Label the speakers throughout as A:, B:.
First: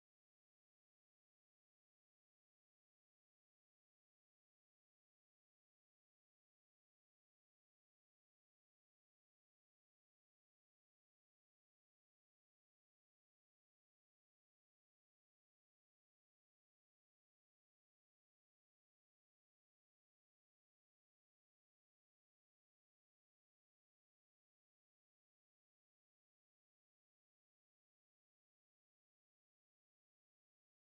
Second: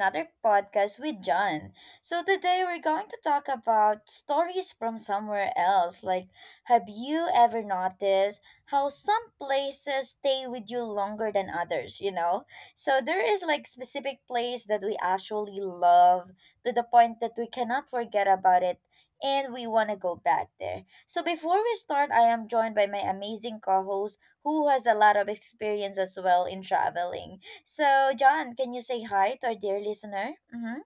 A: another podcast with John. So today we're going to talk about stories from somewhere else. Like, have you ever noticed how some places stay with you longer than others, you know? So there is like specific place that we actually love to the point that we cannot forget about it, and we want to go back there. So before we start, I am joined by my amazing co-host who has a lot of experience as well in traveling. So, John, can you say hi to our dear listener? Mm-hmm.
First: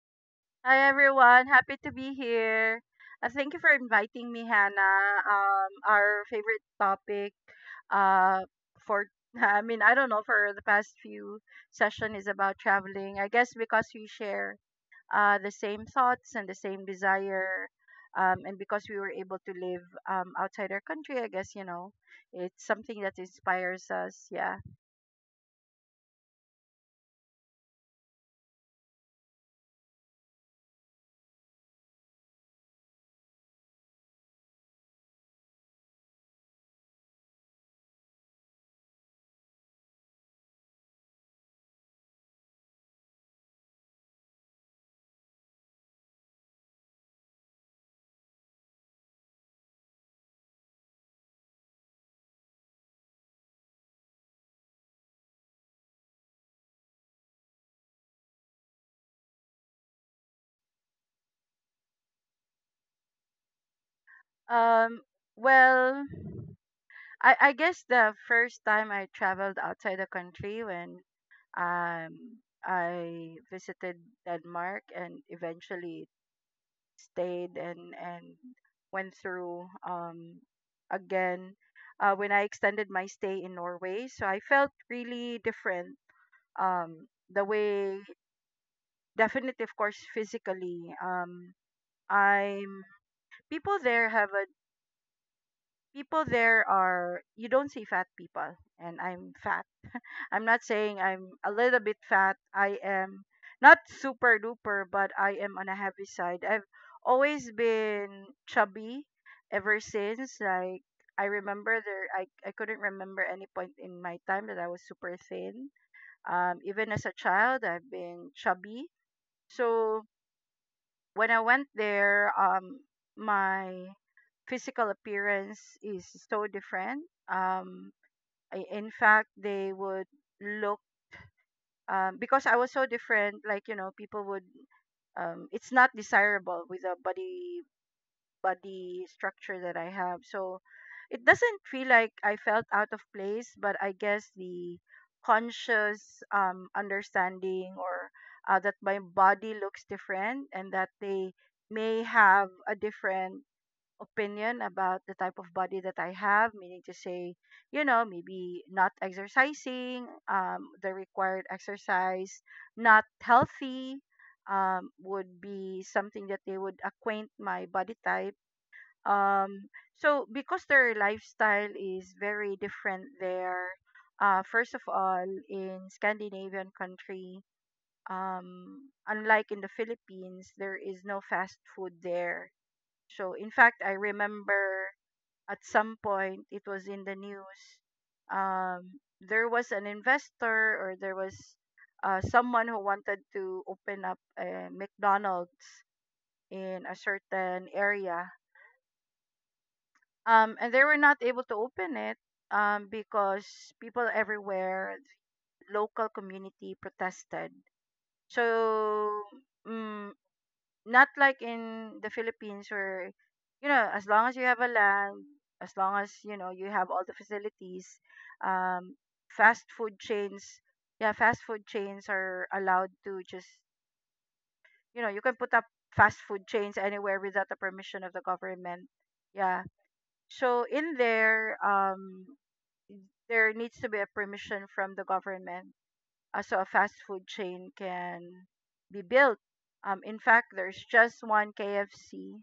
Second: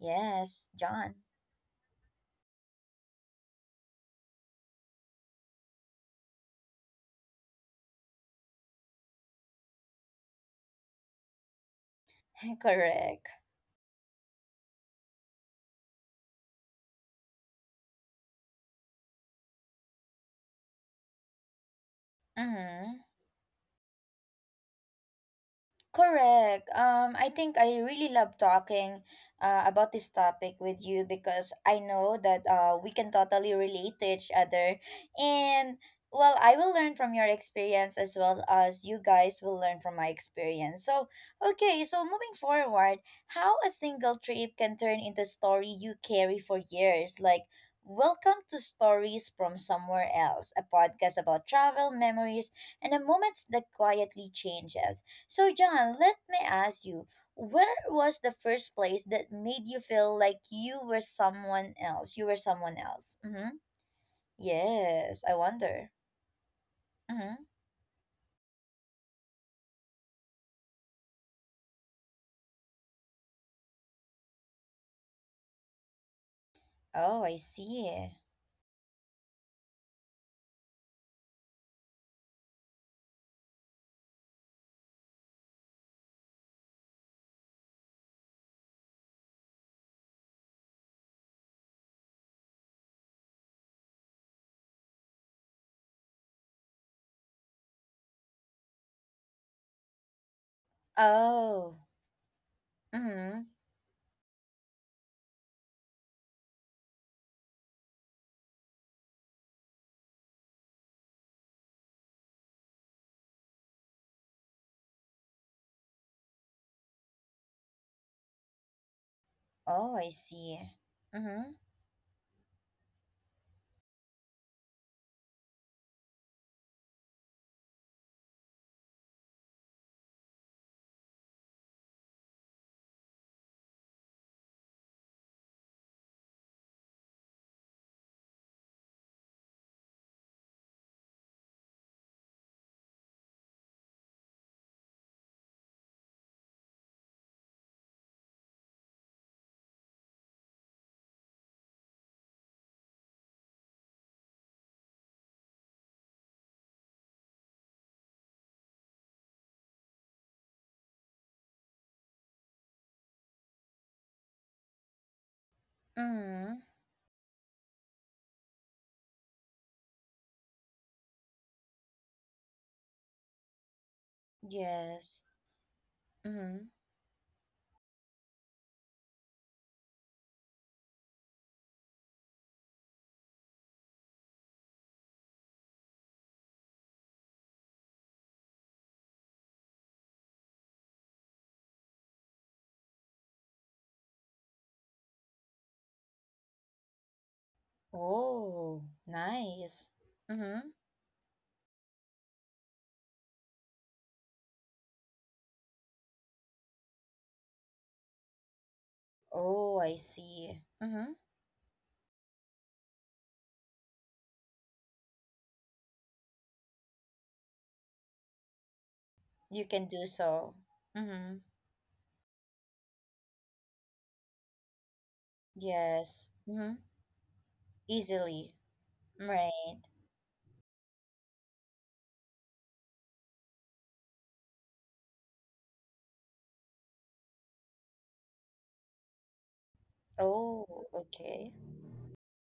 A: Yes,
B: Hi
A: John.
B: everyone, happy to be here. Thank you for inviting me, Hannah. Our favorite topic, uh, for I don't know, for the past few session is about traveling. I
A: Correct.
B: guess because we share the same thoughts and the same desire, and because we were able to live outside our country, I guess it's
A: Mm-hmm.
B: something that inspires us. Yeah.
A: Correct. I think I really love talking about this topic with you because I know that we can totally relate to each other. And well, I will learn from your experience as well as you guys will learn from my experience. So, okay, so moving forward, how a single trip can turn into a story you carry for years. Like, welcome to Stories from Somewhere Else, a podcast about travel, memories, and the moments that quietly changes. So, John, let me ask you, where was the first place that made you feel like you were someone else? You were someone else. Mm-hmm.
B: Um.
A: Yes, I wonder.
B: Well.
A: Mm-hmm.
B: I guess the first time I traveled outside the country when um I visited Denmark and eventually
A: Oh, I
B: stayed and
A: see.
B: and went through again when I extended my stay in Norway. So I felt really different. The way definitely, of course, physically. I'm people there have a People there are, you don't see fat people, and I'm not saying I'm a
A: Oh.
B: little bit fat. I am
A: Mm-hmm.
B: not super duper, but I am on a heavy side. I've always been chubby ever since. I remember there, I couldn't remember any point in my time that I was super thin. Even as a child, I've been chubby.
A: Oh,
B: So
A: I see.
B: when I
A: Mm-hmm.
B: went there, my physical appearance is so different. Um, I, in fact, they would look, because I was so different, people would. It's not desirable with a body structure that I have. So it doesn't feel like I felt out of place, but I guess the conscious understanding or that my body looks different and that they may have a different opinion about the type of body that I have, meaning to say, maybe not exercising, the required exercise, not healthy, would be something that
A: Mm-hmm.
B: they would acquaint my body type. Um, so because their lifestyle is very different there, first of
A: Yes.
B: all, in
A: Mm-hmm.
B: Scandinavian country, unlike in the Philippines, there is no fast food there. So in fact, I remember at some point it was in the news, there was an investor, or there was someone who wanted to open up a mcdonald's in a certain area,
A: Oh, nice. Mm-hmm.
B: and they were not able to open it, because people everywhere, local community, protested. So
A: Oh, I
B: mm
A: see. Mm-hmm.
B: not like in the Philippines where, as long as you have a land, as long as, you have all the facilities, um,
A: You
B: fast
A: can do
B: food chains,
A: so.
B: yeah,
A: Mm-hmm.
B: fast food chains are allowed to just, you can put up fast
A: Yes.
B: food
A: Mm-hmm.
B: chains anywhere without the permission of the
A: Easily.
B: government. Yeah.
A: Right.
B: So in there, there needs to be a permission from the government, so a fast food chain can be built. In fact,
A: Oh,
B: there's just
A: okay.
B: one KFC,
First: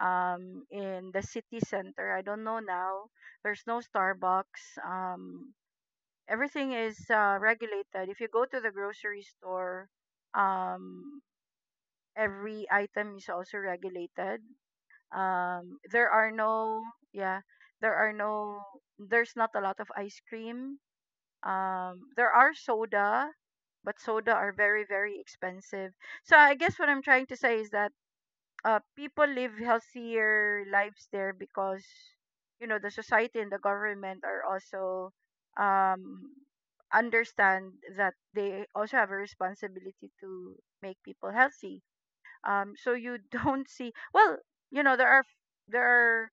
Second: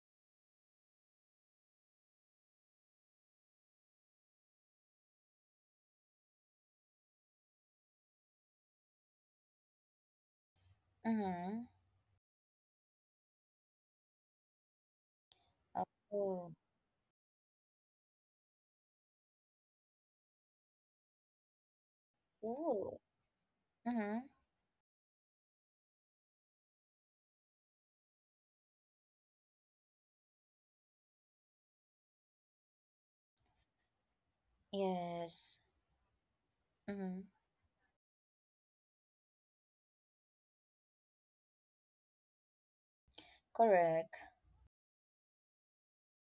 B: in the city center. I don't know now. There's no Starbucks. Everything is regulated. If you go to the grocery store, um,
A: Mm-hmm.
B: every item is also regulated. There are
A: Oh,
B: no, yeah, there are no, there's not a lot of ice cream. There are
A: ooh.
B: soda, but
A: Mm-hmm.
B: soda are very, very expensive. So I guess what I'm trying to say is that, people live healthier lives there because the society and the government are also,
A: Yes.
B: um,
A: Mm-hmm.
B: understand that they also have a responsibility to make people healthy. So you don't see,
A: Correct.
B: well, there are there are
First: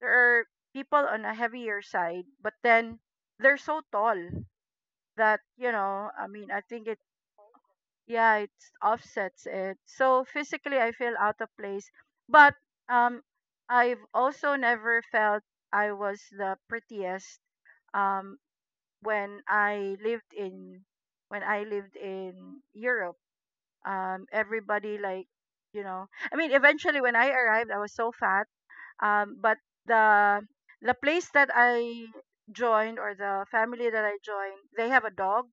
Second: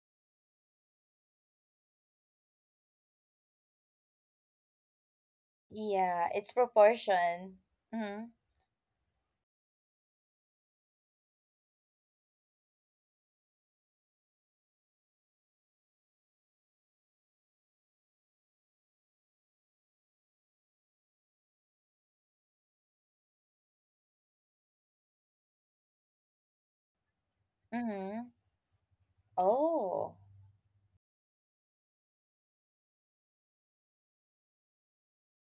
B: there are people on a heavier side, but then they're so tall that,
A: Yeah, it's
B: I think it,
A: proportion. Mm-hmm.
B: yeah, it offsets it. So physically I feel out of place, but um I've also never felt I was the prettiest. um when I lived in, when I lived in Europe, everybody, you know eventually, when I arrived, I was so
A: Mm-hmm.
B: fat, but
A: Oh.
B: the the place that I joined, or the family that I joined, they have a dog.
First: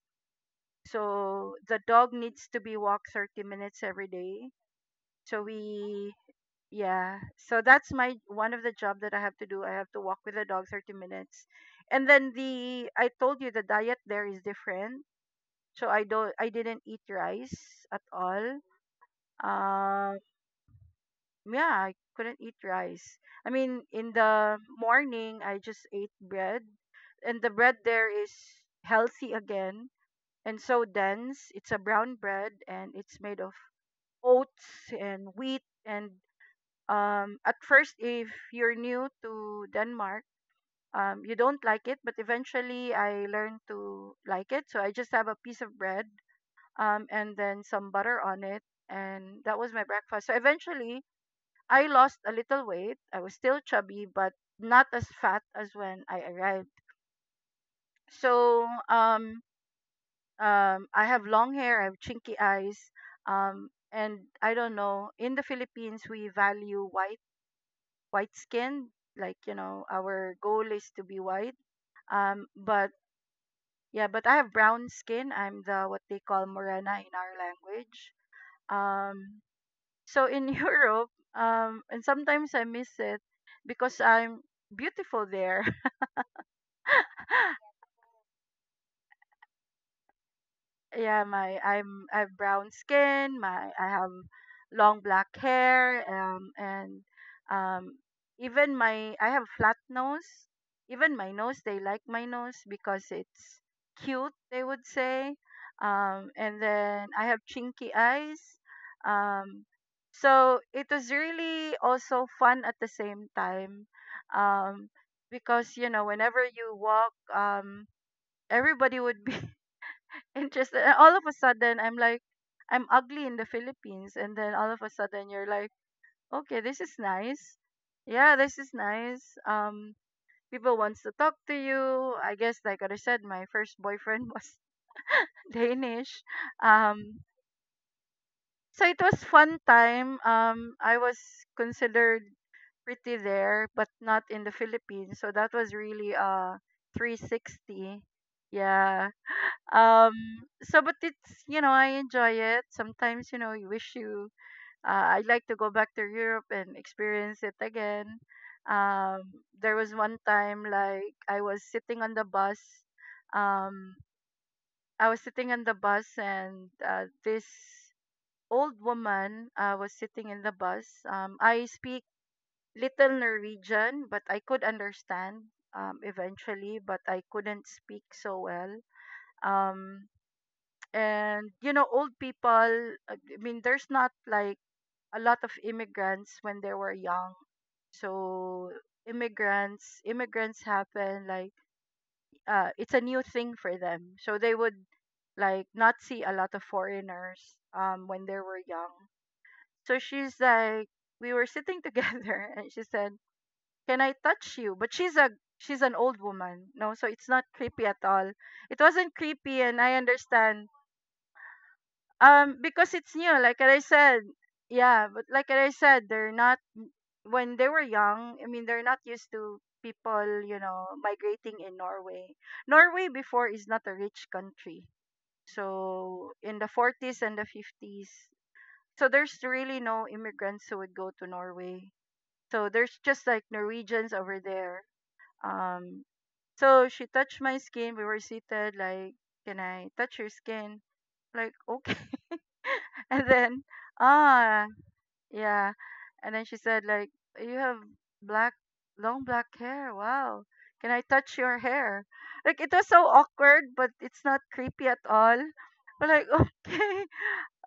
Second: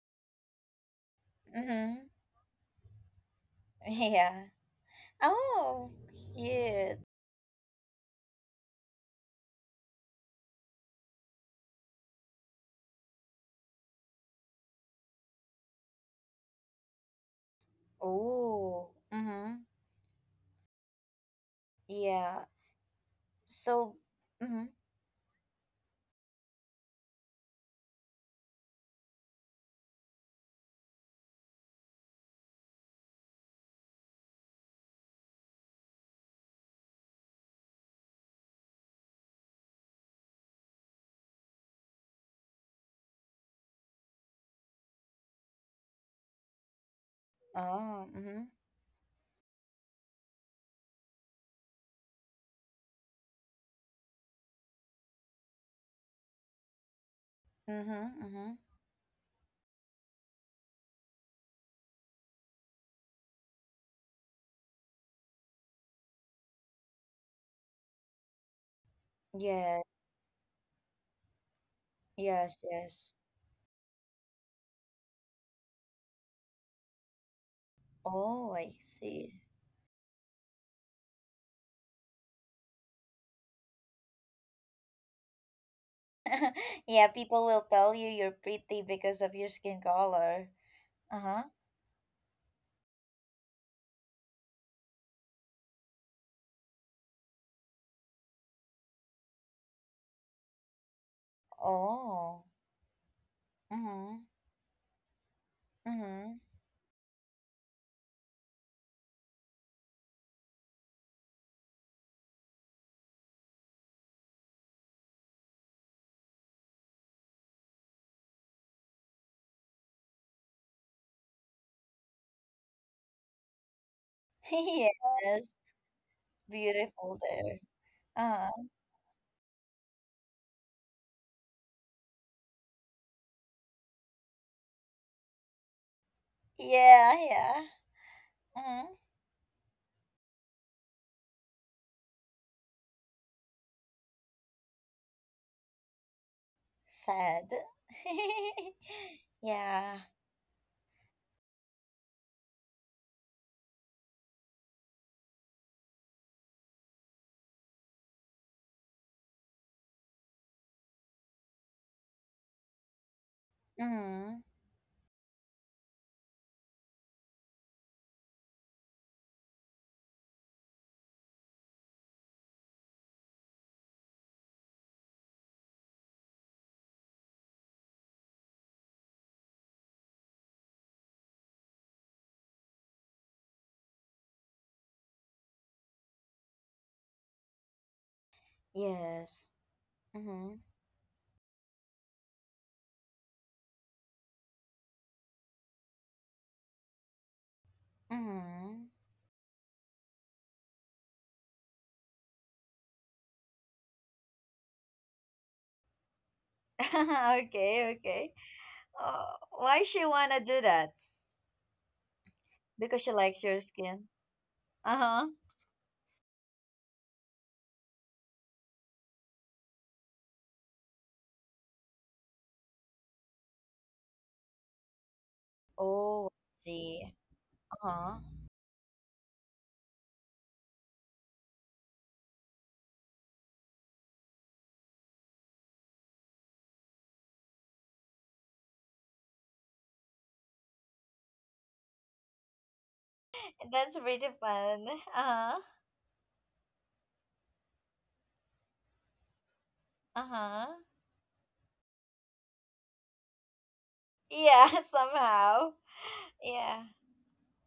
B: So the
A: Mm-hmm.
B: dog needs to be walked 30 minutes every
A: Yeah.
B: day. So
A: Oh,
B: we
A: cute.
B: Yeah, so that's my one of the job that I have to do. I have to walk with the dog 30 minutes. And then the I told you the diet there is different. So I didn't eat rice at all.
A: Oh. Mm-hmm.
B: Um yeah, I couldn't
A: Yeah.
B: eat rice.
A: So,
B: In the
A: mm-hmm.
B: morning, I just ate bread, and the bread there is healthy again and so dense. It's a brown bread and it's made of oats and wheat, and at first, if you're new to Denmark, you don't like it, but eventually I learned to like it. So I just have a piece of bread, and then some
A: Oh,
B: butter
A: mm-hmm.
B: on it, and that was my breakfast. So eventually I lost a little weight. I was still chubby, but not as fat as when I arrived.
A: Mm-hmm. Mm-hmm.
B: so um, I have long hair, I have chinky eyes, and I don't know, in the Philippines, we value white skin.
A: Yeah.
B: Our goal is to be white. Um,
A: Yes,
B: but
A: yes.
B: yeah, but I have brown skin. I'm the, what they call, morena in our language.
A: Oh, I see.
B: Um, so in Europe, and sometimes I miss it because I'm beautiful there.
A: Yeah, people will tell you you're pretty because of your skin color. Uh
B: Yeah,
A: huh.
B: my I'm I have brown skin, my I have long black hair, and um even my I have flat nose, even my nose, they like my
A: Oh.
B: nose because it's
A: Mhm.
B: cute, they would say.
A: Mhm.
B: And then I have chinky eyes. um so it was really also fun at the same time, um because whenever you walk, everybody would be interested. And all of a sudden I'm like, I'm ugly in the Philippines, and then all of a sudden you're
A: Yes.
B: like, okay, this is
A: Beautiful
B: nice.
A: there.
B: Yeah,
A: Uh
B: this
A: huh.
B: is nice. um People wants to talk to you. I guess, like I said, my first boyfriend was Danish.
A: Yeah.
B: um
A: Yeah.
B: so
A: Mhm.
B: it was fun time. I was considered pretty there, but not in the Philippines. So that was really
A: Sad.
B: 360. Yeah.
A: Yeah.
B: Um so but it's, I enjoy it. Sometimes, you wish you, I'd like to go back to Europe and experience it again. There was one time, like I was sitting on the bus. Um
A: Mhm.
B: I was sitting on the bus, and this old woman, was sitting in the bus. I speak little Norwegian, but I could understand, eventually, but I couldn't speak so well. Um, and old people, there's not like a lot of immigrants when they were young. So
A: Yes.
B: immigrants
A: Mhm.
B: immigrants happen like, it's a new thing for them, so they would like not see a lot of foreigners when they were
A: Mhm.
B: young. So she's like, we were sitting together, and she said, can I touch you? But she's an old woman, no, so it's not creepy
A: Okay.
B: at
A: Okay.
B: all. It wasn't creepy, and
A: Why
B: I
A: she wanna do
B: understand.
A: that?
B: Because
A: Because she
B: it's new,
A: likes
B: like
A: your
B: I
A: skin.
B: said,
A: Uh
B: yeah, but
A: huh.
B: like I said, they're not, when they were young. They're not used to people, migrating in Norway. Norway before is not a rich country,
A: Oh. I
B: so in the
A: see.
B: 40s and the
A: Uh
B: 50s,
A: huh.
B: so there's really no immigrants who would go to Norway. So there's just like Norwegians over there. um so she touched my skin. We were seated, like, can I touch your skin? Like, okay. And then,
A: That's really
B: ah,
A: fun. Uh-huh.
B: yeah. And then she said, like, you have black, long black hair. Wow.
A: Uh-huh.
B: Can I touch your hair? Like, it was so awkward, but it's not
A: Yeah,
B: creepy at all.
A: somehow.
B: We're like,
A: Yeah.
B: okay.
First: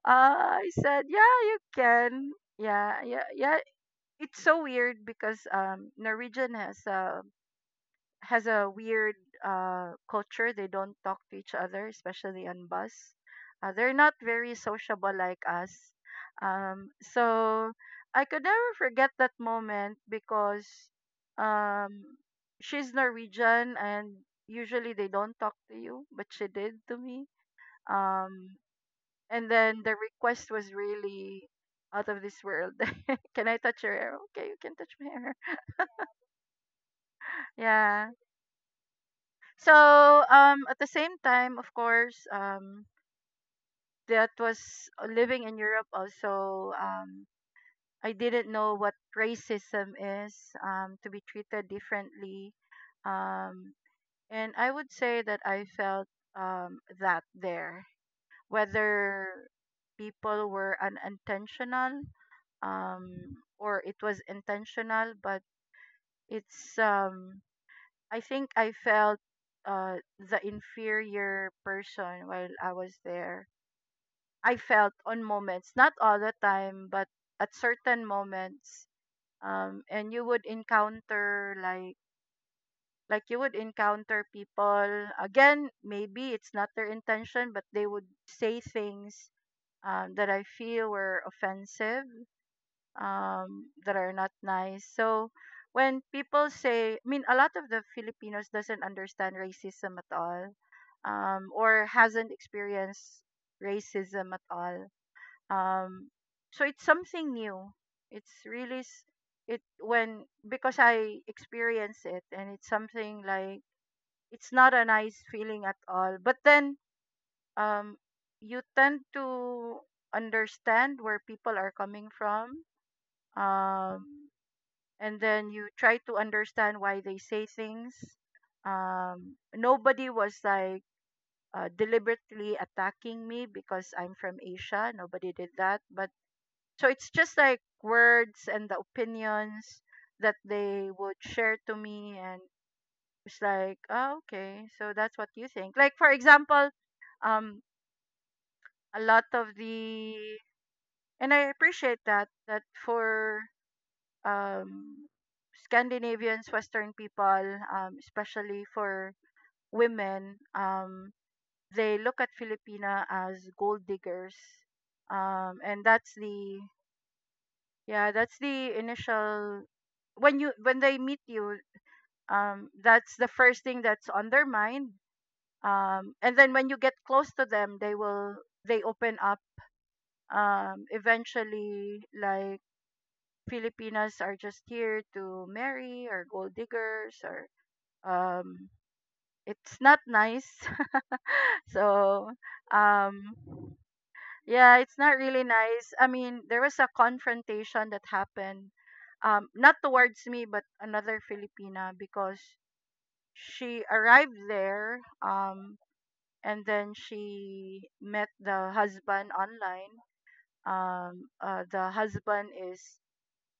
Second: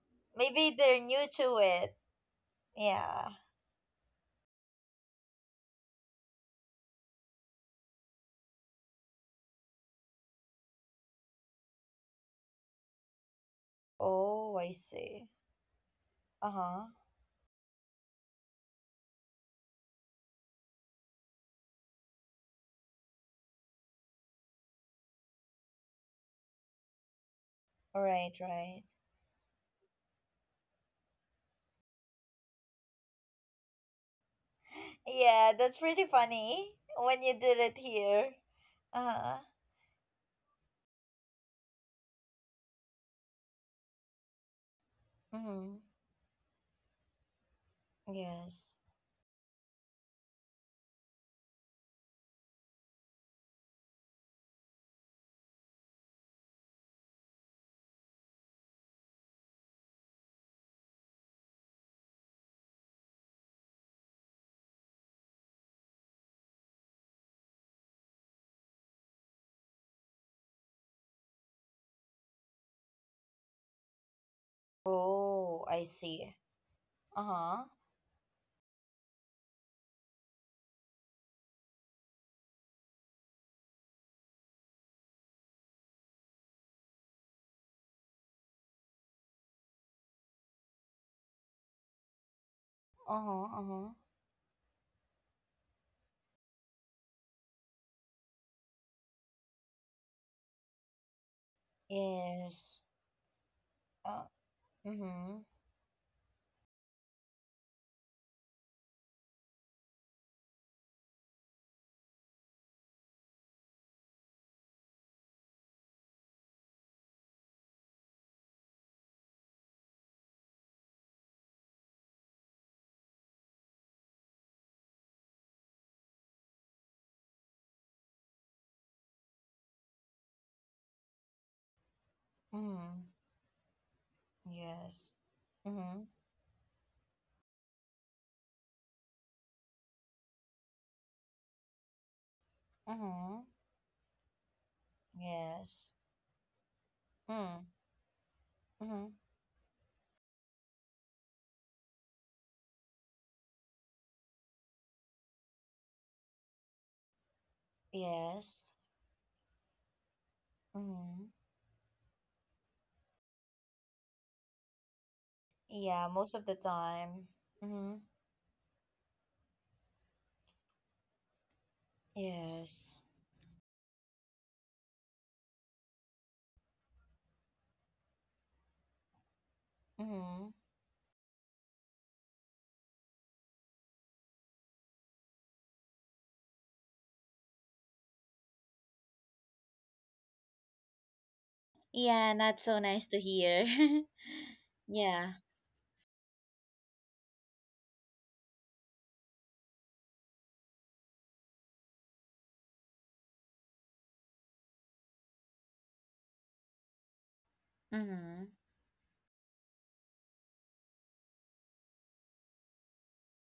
B: I
A: Maybe they're
B: said,
A: new
B: yeah, you
A: to it.
B: can. Yeah, yeah,
A: Yeah.
B: yeah. It's so weird because Norwegian has a, weird culture. They don't talk to each other, especially on bus. They're not very
A: Oh, I
B: sociable
A: see.
B: like us.
A: Uh-huh.
B: So I could never forget that moment because, um, she's Norwegian and usually they don't talk to you, but she did to me.
A: Right,
B: Um,
A: right.
B: and then the request was really out of this world. Can I touch your hair? Okay, you can touch my hair.
A: Yeah, that's pretty funny when you did it
B: Yeah.
A: here. Uh-huh.
B: So, at the same time, of course, that was living in
A: Mm-hmm.
B: Europe also. I didn't know
A: Yes.
B: what racism is, to be treated differently. Um, and I would say that I felt, that there, whether people were unintentional, or it was intentional, but it's I think I felt the inferior person while I was there. I felt on
A: Oh,
B: moments,
A: I
B: not all the
A: see.
B: time, but at
A: Uh-huh.
B: certain moments. And you would encounter like, you would encounter people again. Maybe it's not their intention, but they would say things, that I feel were offensive,
A: Uh-huh. Uh-huh.
B: that are not nice. So when people say, a lot of the Filipinos doesn't understand racism at all, or hasn't
A: Yes.
B: experienced
A: Uh,
B: racism at all.
A: mm-hmm.
B: Um, so it's something new. It's really it when because I experience it, and it's something like it's not a nice feeling at all. But then um, you tend to understand where people are coming from. Um, and then you try to understand why they say things. Nobody was like deliberately
A: Mm-hmm.
B: attacking me because I'm from Asia.
A: Yes.
B: Nobody did that. But
A: Mm-hmm.
B: so it's just like words and the opinions that they would share to me. And it's
A: Mm-hmm.
B: like, oh, okay. So that's what you think. Like,
A: Yes.
B: for example, um,
A: Hmm.
B: a
A: Mm-hmm.
B: lot of the, and I appreciate that, that for, um, Scandinavians, Western people, especially
A: Yes.
B: for women,
A: Mm-hmm.
B: they look at Filipina as gold diggers. And that's
A: Yeah, most of
B: the,
A: the time. Mm-hmm.
B: yeah, that's the initial, when you when they meet you,
A: Yes.
B: that's the first thing that's on their mind. And then when you get close to them, they open up.
A: Mm-hmm.
B: Eventually, like, Filipinas are just here to marry or gold diggers or um, it's not nice. so
A: Yeah, not so nice to
B: um,
A: hear.
B: yeah, it's not
A: Yeah.
B: really nice. I mean, there was a confrontation that happened, not towards me, but another Filipina because she arrived there, and then she met
A: Mm-hmm.
B: the husband online. The husband is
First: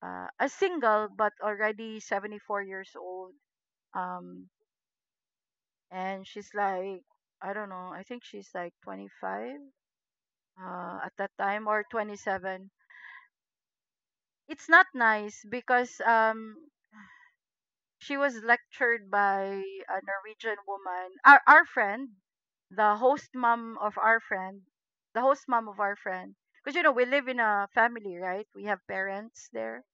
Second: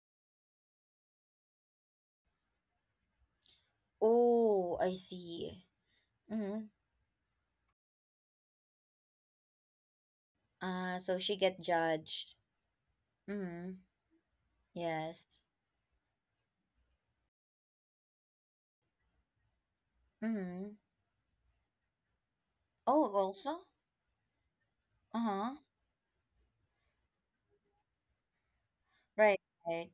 B: a single but already 74 years old. Um,
A: Oh, I see.
B: and she's
A: Mm-hmm.
B: like, I don't know, I think she's like 25, at
A: So
B: that
A: she get
B: time, or
A: judged.
B: 27.
A: Mm-hmm.
B: It's not
A: Yes.
B: nice because she was lectured by a Norwegian
A: Mm-hmm.
B: woman. Our friend, the
A: Oh,
B: host
A: also?
B: mom of our friend, the host
A: Uh-huh.
B: mom of our friend. Because you know we live in a family, right? We have
A: Right,
B: parents there.
A: right.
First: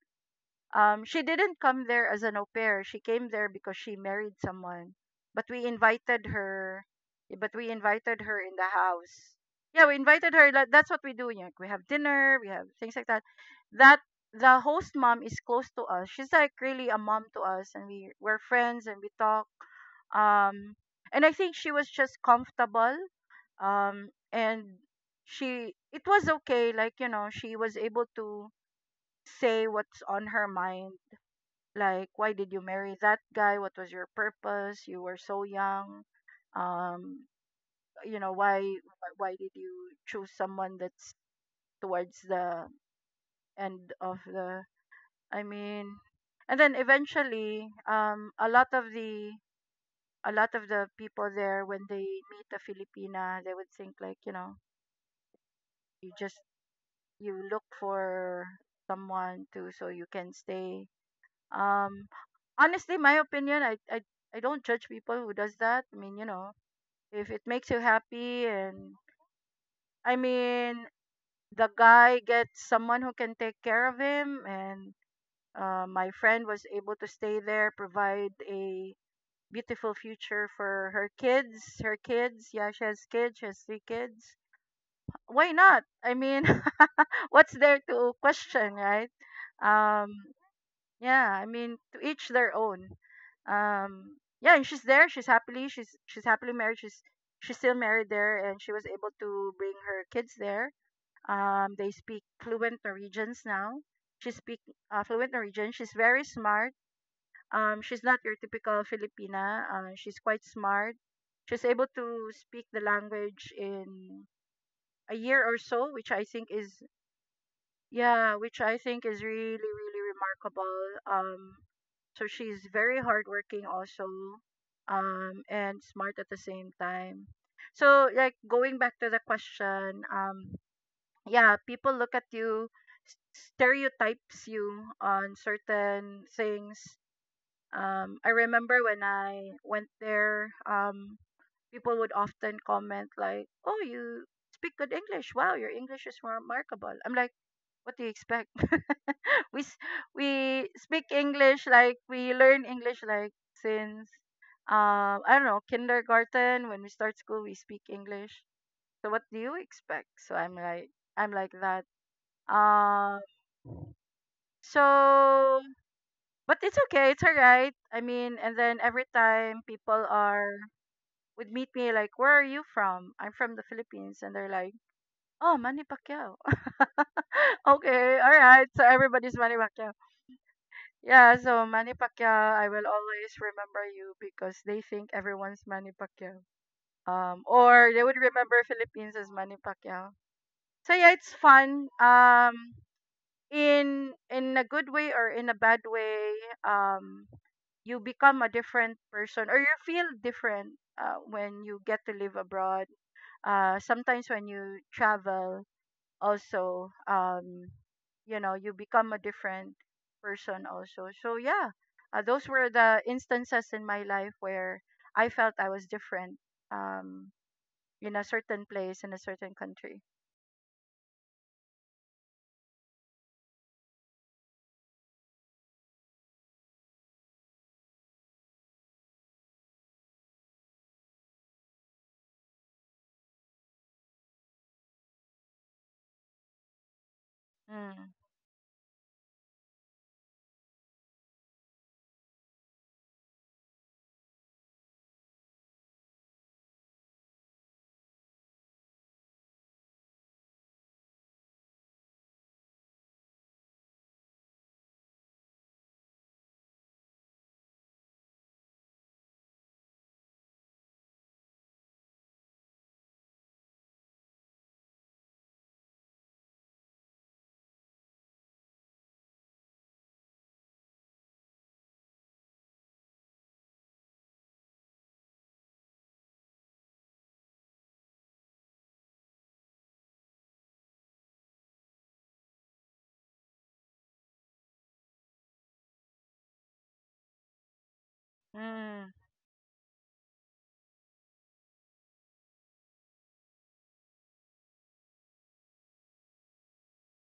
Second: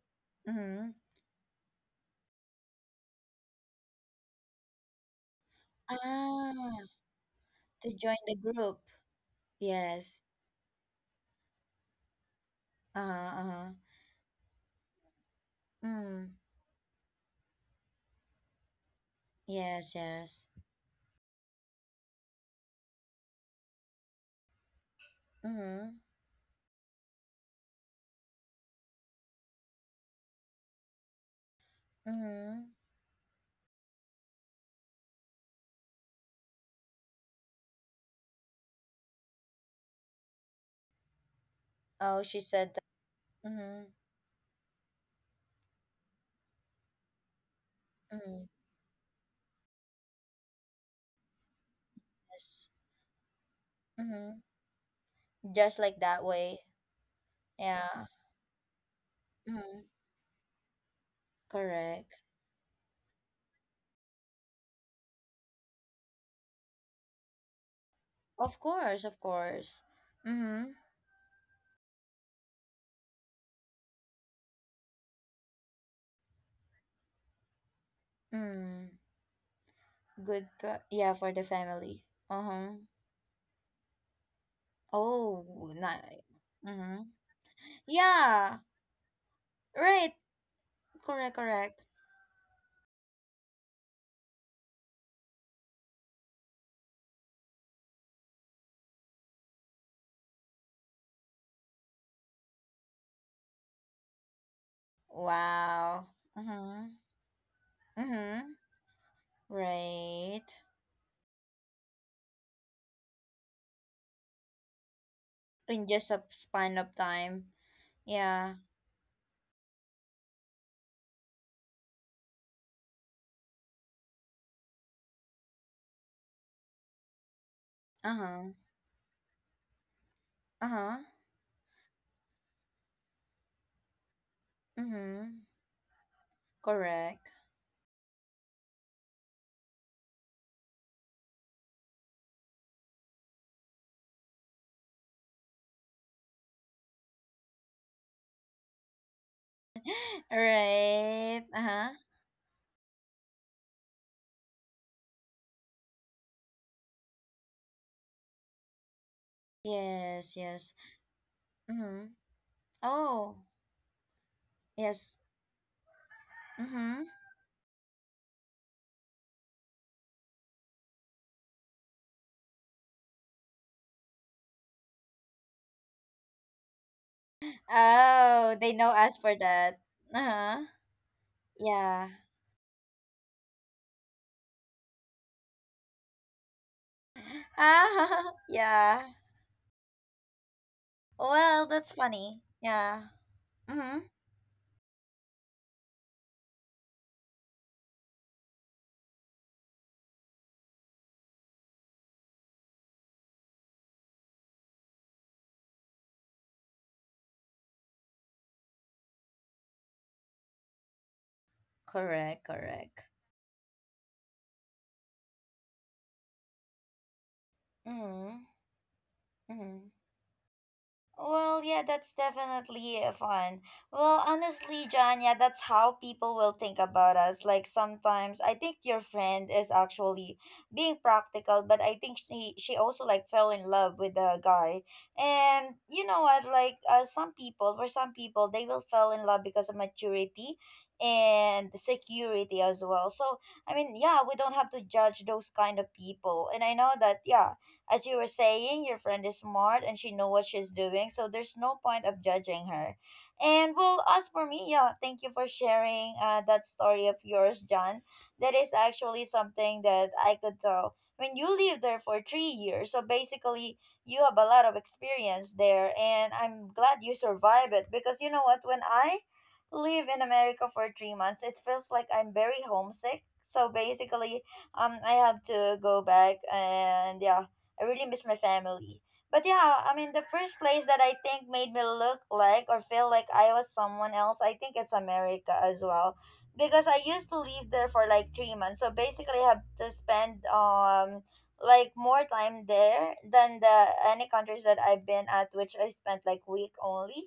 A: Mm-hmm.
B: She didn't come there as an au pair. She came there because she married someone. But we invited
A: Ah,
B: her. eh, But we
A: to join
B: invited
A: the
B: her in the
A: group.
B: house. Yeah, we
A: Yes.
B: invited her. That's what we do. Like, we have dinner. We have things like that.
A: Uh-huh, uh-huh.
B: That, the host mom is close to us. She's
A: Mm.
B: like really a mom to us, and we're friends and we talk.
A: Yes, yes.
B: Um, and I think she was just comfortable. And she
A: Mm-hmm.
B: it was okay. Like, you know, she was able to say what's on her mind. Like, why did you
A: Mm-hmm.
B: marry that guy? What was your purpose? You were so young. um you know, why did you choose someone that's towards
A: Oh, she
B: the
A: said that. Mm-hmm.
B: end of the, i mean and then eventually
A: Mm-hmm.
B: a lot of the people there, when they meet a
A: Yes.
B: Filipina, they would think like, you
A: Mm-hmm.
B: know,
A: Just like
B: you
A: that
B: just
A: way.
B: you look
A: Yeah.
B: for someone to, so
A: Mm-hmm.
B: you can stay. Um,
A: Correct.
B: honestly, my opinion, I don't judge people who does that. I mean, you know, if it makes you happy,
A: Of
B: and
A: course, of course.
B: I
A: Mm-hmm.
B: mean, the guy gets someone who can take care of him, and my friend was able to stay there, provide
A: Mm.
B: a beautiful
A: Good.
B: future
A: Pa-
B: for
A: yeah,
B: her
A: for the
B: kids.
A: family.
B: Her kids, yeah,
A: Uh-huh.
B: she has kids. She has three kids. Why
A: Oh,
B: not? I
A: nice.
B: mean,
A: Mm-hmm.
B: what's there to
A: Yeah.
B: question, right?
A: Right.
B: Um, Yeah,
A: Correct,
B: I mean,
A: correct.
B: to each their own. Yeah, and she's there. She's happily married. She's still married there, and she was able to bring her kids there. They speak fluent Norwegians now. She speak fluent Norwegian. She's
A: Wow.
B: very smart.
A: Mm-hmm.
B: She's not your
A: Mm-hmm.
B: typical Filipina. She's quite
A: Right.
B: smart. She's able to speak the language in a year or
A: In
B: so,
A: just
B: which
A: a
B: I think
A: span
B: is,
A: of time.
B: yeah,
A: Yeah.
B: which I think is really, really remarkable. Um, so she's very hardworking also, and smart at the same time. So, like,
A: Uh-huh.
B: going back to the question,
A: Uh-huh.
B: yeah, people look at you, stereotypes you
A: Mm-hmm.
B: on certain things.
A: Correct.
B: I remember when I went there, people would often comment like, "Oh, you speak good English. Wow, your English is remarkable." I'm like, what do you expect? we s- we speak
A: Right.
B: English,
A: Uh-huh.
B: like, we learn English like since, I don't know, kindergarten. When we start school, we speak English. So what do you expect?
A: Yes,
B: So I'm
A: yes.
B: like, I'm like that.
A: Mm-hmm.
B: Um.
A: Oh, yes.
B: So, but it's
A: Mm-hmm.
B: okay. It's alright. I mean, and then every time people are would meet me like, "Where are you from?" I'm from the Philippines, and they're like, "Oh, Manny Pacquiao." Okay, all
A: Oh,
B: right.
A: they
B: So
A: know us for
B: everybody's Manny
A: that.
B: Pacquiao.
A: Uh-huh.
B: Yeah, so Manny
A: Yeah.
B: Pacquiao, I will always remember you because they think everyone's Manny Pacquiao. Or they would
A: Ah,
B: remember
A: yeah.
B: Philippines as Manny Pacquiao. So yeah, it's
A: Well, that's
B: fun.
A: funny. Yeah. Mm-hmm.
B: In a good way or in a bad way, um, you become a different person or you feel different when you get to live abroad. Sometimes when you travel, also, you know, you become a different person also, so yeah,
A: Correct,
B: those were
A: correct.
B: the instances in my life where I felt I was different um in a
A: Mm-hmm.
B: certain place, in a certain
A: Mm-hmm.
B: country.
A: Well, yeah, that's definitely fun. Well, honestly, John, yeah, that's how people will think about us. Like sometimes I think your friend is actually being practical, but I think she also like fell in love with the guy. And you know what? Like some people, for some
B: mm,
A: people, they will fall in love because of maturity and security as well. So, I mean, yeah, we don't have to judge those kind of people. And I know that, yeah, as you were saying, your friend is smart and she know what she's doing, so there's no point of judging her. And well, as for me, yeah, thank you for sharing that story of yours, John. That is actually something that I could tell. When you live there for 3 years, so basically you have a lot of experience there, and I'm glad you survive it because you know what? When I live in America for 3 months, it feels like I'm very homesick. So basically, I have to go back and, yeah, I really miss my family. But yeah, I mean, the first place that I think made me look like or feel like I was someone else, I think it's America as well. Because I used to live there for like 3 months. So
B: mm,
A: basically, I have to spend like more time there than the any countries that I've been at, which I spent like week only.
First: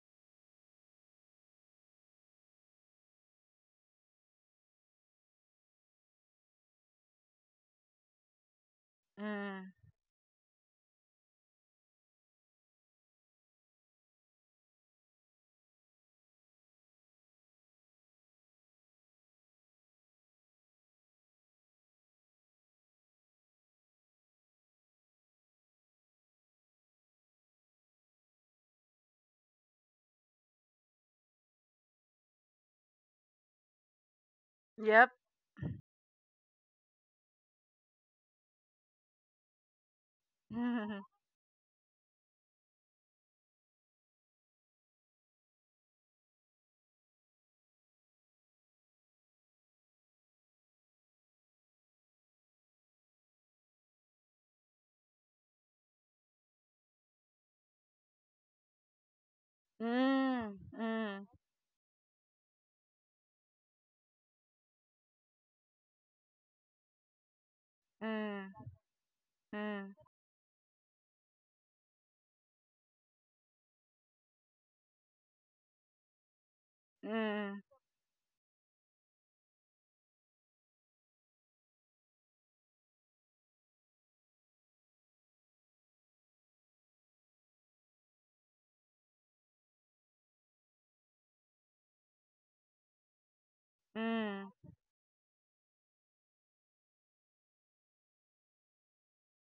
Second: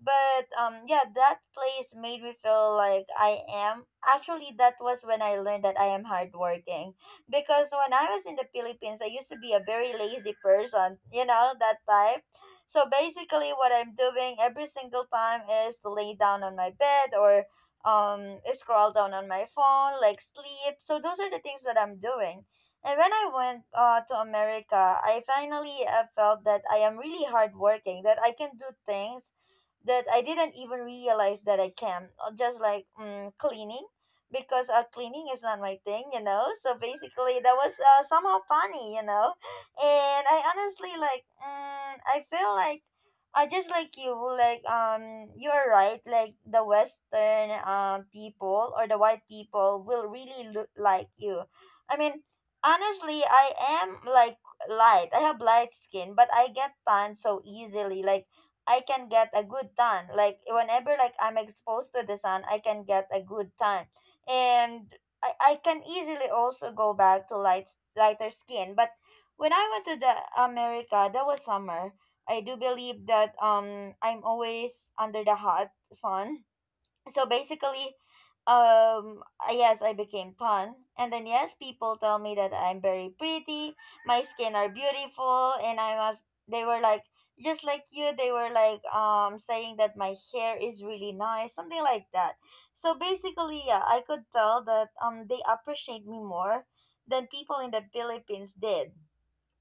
A: But yeah, that place made me feel like I am. Actually, that was when I learned that I am hardworking because when I was in the Philippines, I used to be a
B: mm,
A: very lazy person, you know, that type. So basically, what I'm doing every single time is to lay down on my bed or scroll down on my phone, like sleep. So those are the things that I'm doing. And when I went to America, I finally felt that I am really hardworking, that I can do things that I didn't even realize that I can, cleaning because
B: yep.
A: cleaning is not my thing, you know. So basically, that was somehow funny, you know. And I honestly
B: mm,
A: like, I feel like, I just like you, like you're right. Like the Western people or the white people will really look like you. I mean, honestly, I am like light. I have light skin, but I get tan so easily. Like. I can get a good tan. Like
B: mm,
A: whenever like
B: mm,
A: I'm exposed to the sun, I can get a good tan, and I can easily also go back to lighter
B: mm,
A: skin. But when I went to
B: mm,
A: the America, that was summer. I do believe that I'm always under the hot sun, so
B: mm,
A: basically yes, I became tan, and then yes, people tell me that I'm very pretty, my skin are beautiful, and I was, they were like just like you, they were like saying that my hair is really nice, something like that. So basically, yeah, I could tell
B: mm.
A: that they appreciate me more than people in the Philippines did.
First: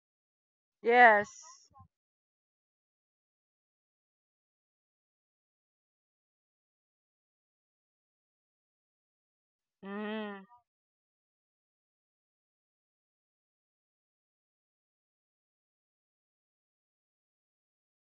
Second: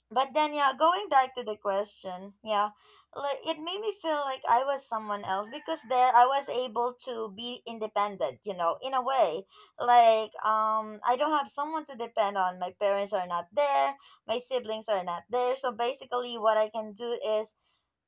A: But then yeah, going
B: Yes.
A: back to the question, yeah, like it made me feel like I was someone else because there I was able to be independent, you know, in a way. Like
B: mm,
A: I don't have someone to depend on, my parents are not there, my siblings are not there, so basically what I can do is,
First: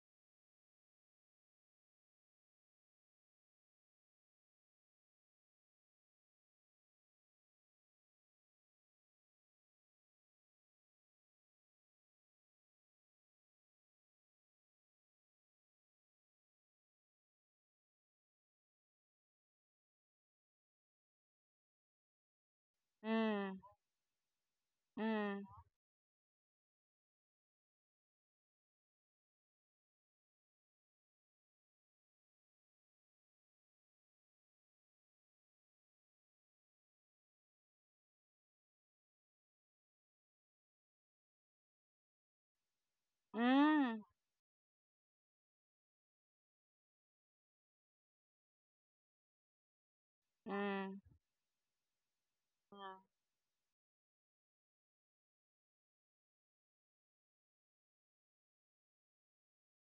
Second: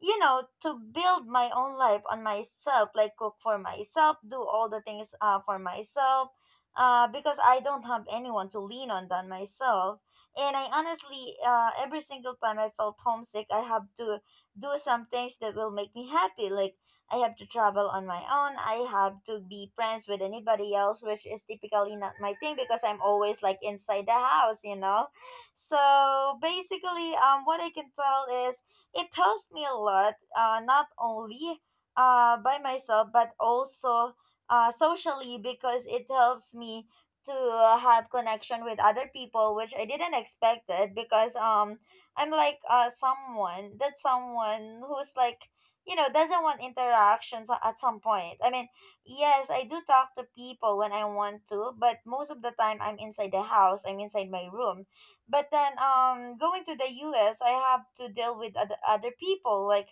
A: you know, to build my own life on myself, like cook for myself, do all the things for myself, because I don't have anyone to lean on than myself. And I honestly, every single time I felt homesick, I have to do some things that will make me happy. Like, I have to travel on my own. I have to be friends with anybody else, which is typically not my thing because I'm always
B: mm,
A: like inside the house, you know?
B: mm,
A: So basically, what I can tell is it helps me a lot, not only by myself, but also socially, because it helps me to have connection with other people, which I didn't expect it because I'm like someone that
B: mm,
A: someone who's like, you know, doesn't want interactions at some point. I mean, yes, I do talk to people when
B: mm.
A: I want to, but most of the time I'm inside the house, I'm inside my room. But then going to the U.S. I have to deal with other people. Like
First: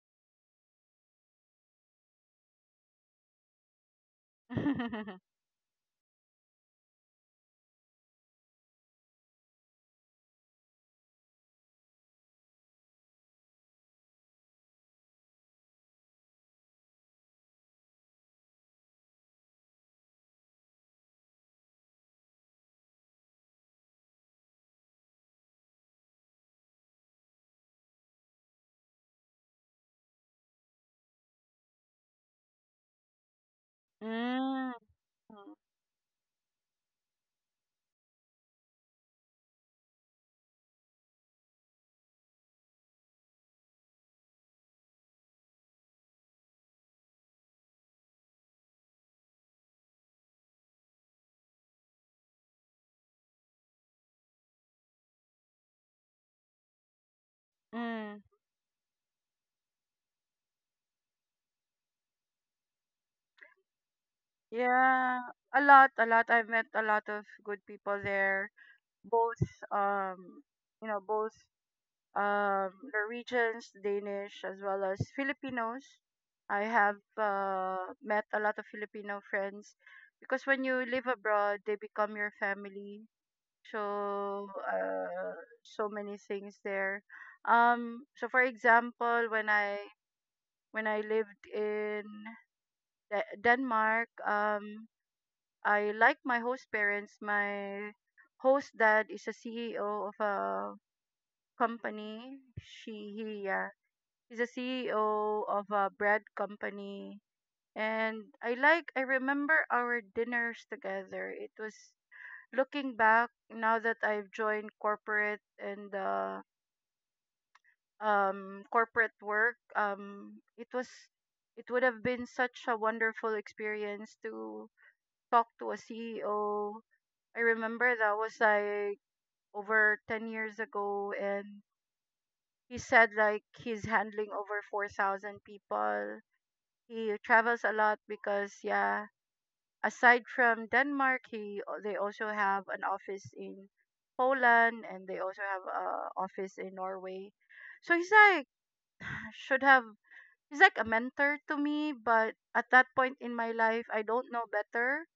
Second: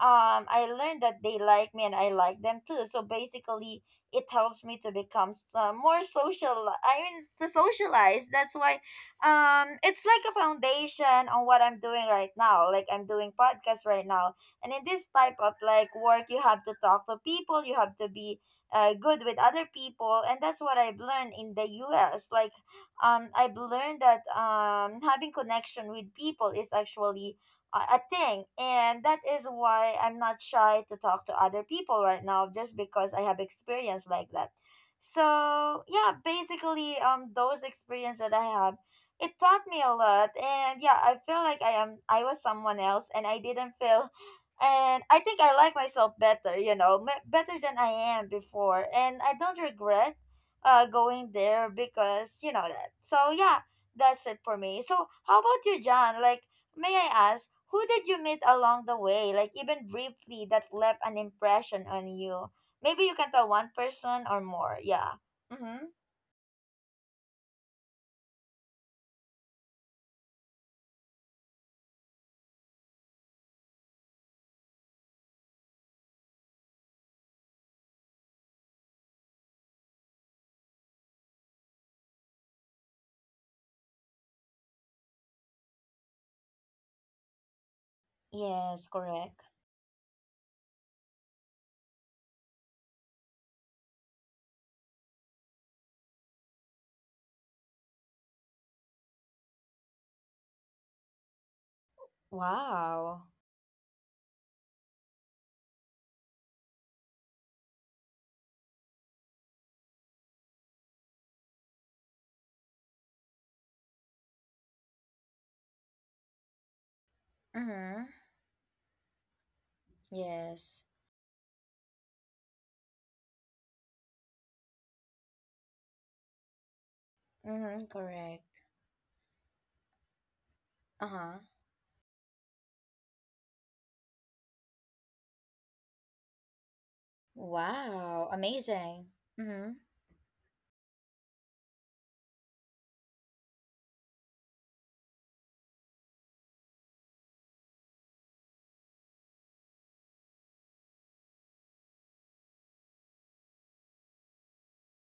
A: I learned that they like me and I like them too. So basically, it helps me to
B: mm.
A: become more social, I mean, to socialize. That's why it's like a foundation on what I'm doing right now. Like I'm doing podcast right now, and in this type of like work, you have to talk to people, you have to be good with other people, and that's what I've learned in the US. Like I've learned that having connection with people is actually a thing, and that is why I'm not shy to talk to other people right now, just because I have experience like that.
B: Mm.
A: So yeah, basically those experience that I have, it taught me a lot. And yeah, I feel like I am, I was someone else, and I didn't feel, and I think I like myself better, you know, better than I am before. And I don't regret going there because you know that. So yeah, that's it for me. So how about you, John? Like, may I ask, who did
B: Mm.
A: you meet along the way, like even briefly, that left an impression on you? Maybe you can tell one person or more. Yeah.
B: Yeah, a
A: Mm-hmm.
B: lot, a lot. I've met a lot of good people there. Both, um, you know, both Norwegians, Danish, as well as Filipinos. I have met a lot of Filipino friends because when you live abroad, they become your family. So so many things there. So for
A: Yes,
B: example,
A: correct.
B: when I lived in Denmark, I like my host parents. My host dad is a CEO of a company.
A: Wow.
B: Yeah. He's a CEO of a bread company. And I like, I remember our dinners together. It was, looking back now that I've joined corporate and
A: Mm-hmm.
B: corporate work. It
A: Yes.
B: was, it would have been such a wonderful experience to talk to a CEO. I
A: Mm-hmm,
B: remember that was
A: correct.
B: like over 10 years ago,
A: Uh-huh.
B: and he said like he's handling over 4,000 people. He travels a lot
A: Wow,
B: because,
A: amazing.
B: yeah,
A: Mm-hmm.
B: aside from Denmark, he they also have an office in Poland, and they also have a office in Norway. So he's like, should have he's like a mentor to me, but at that point in my life, I don't know better.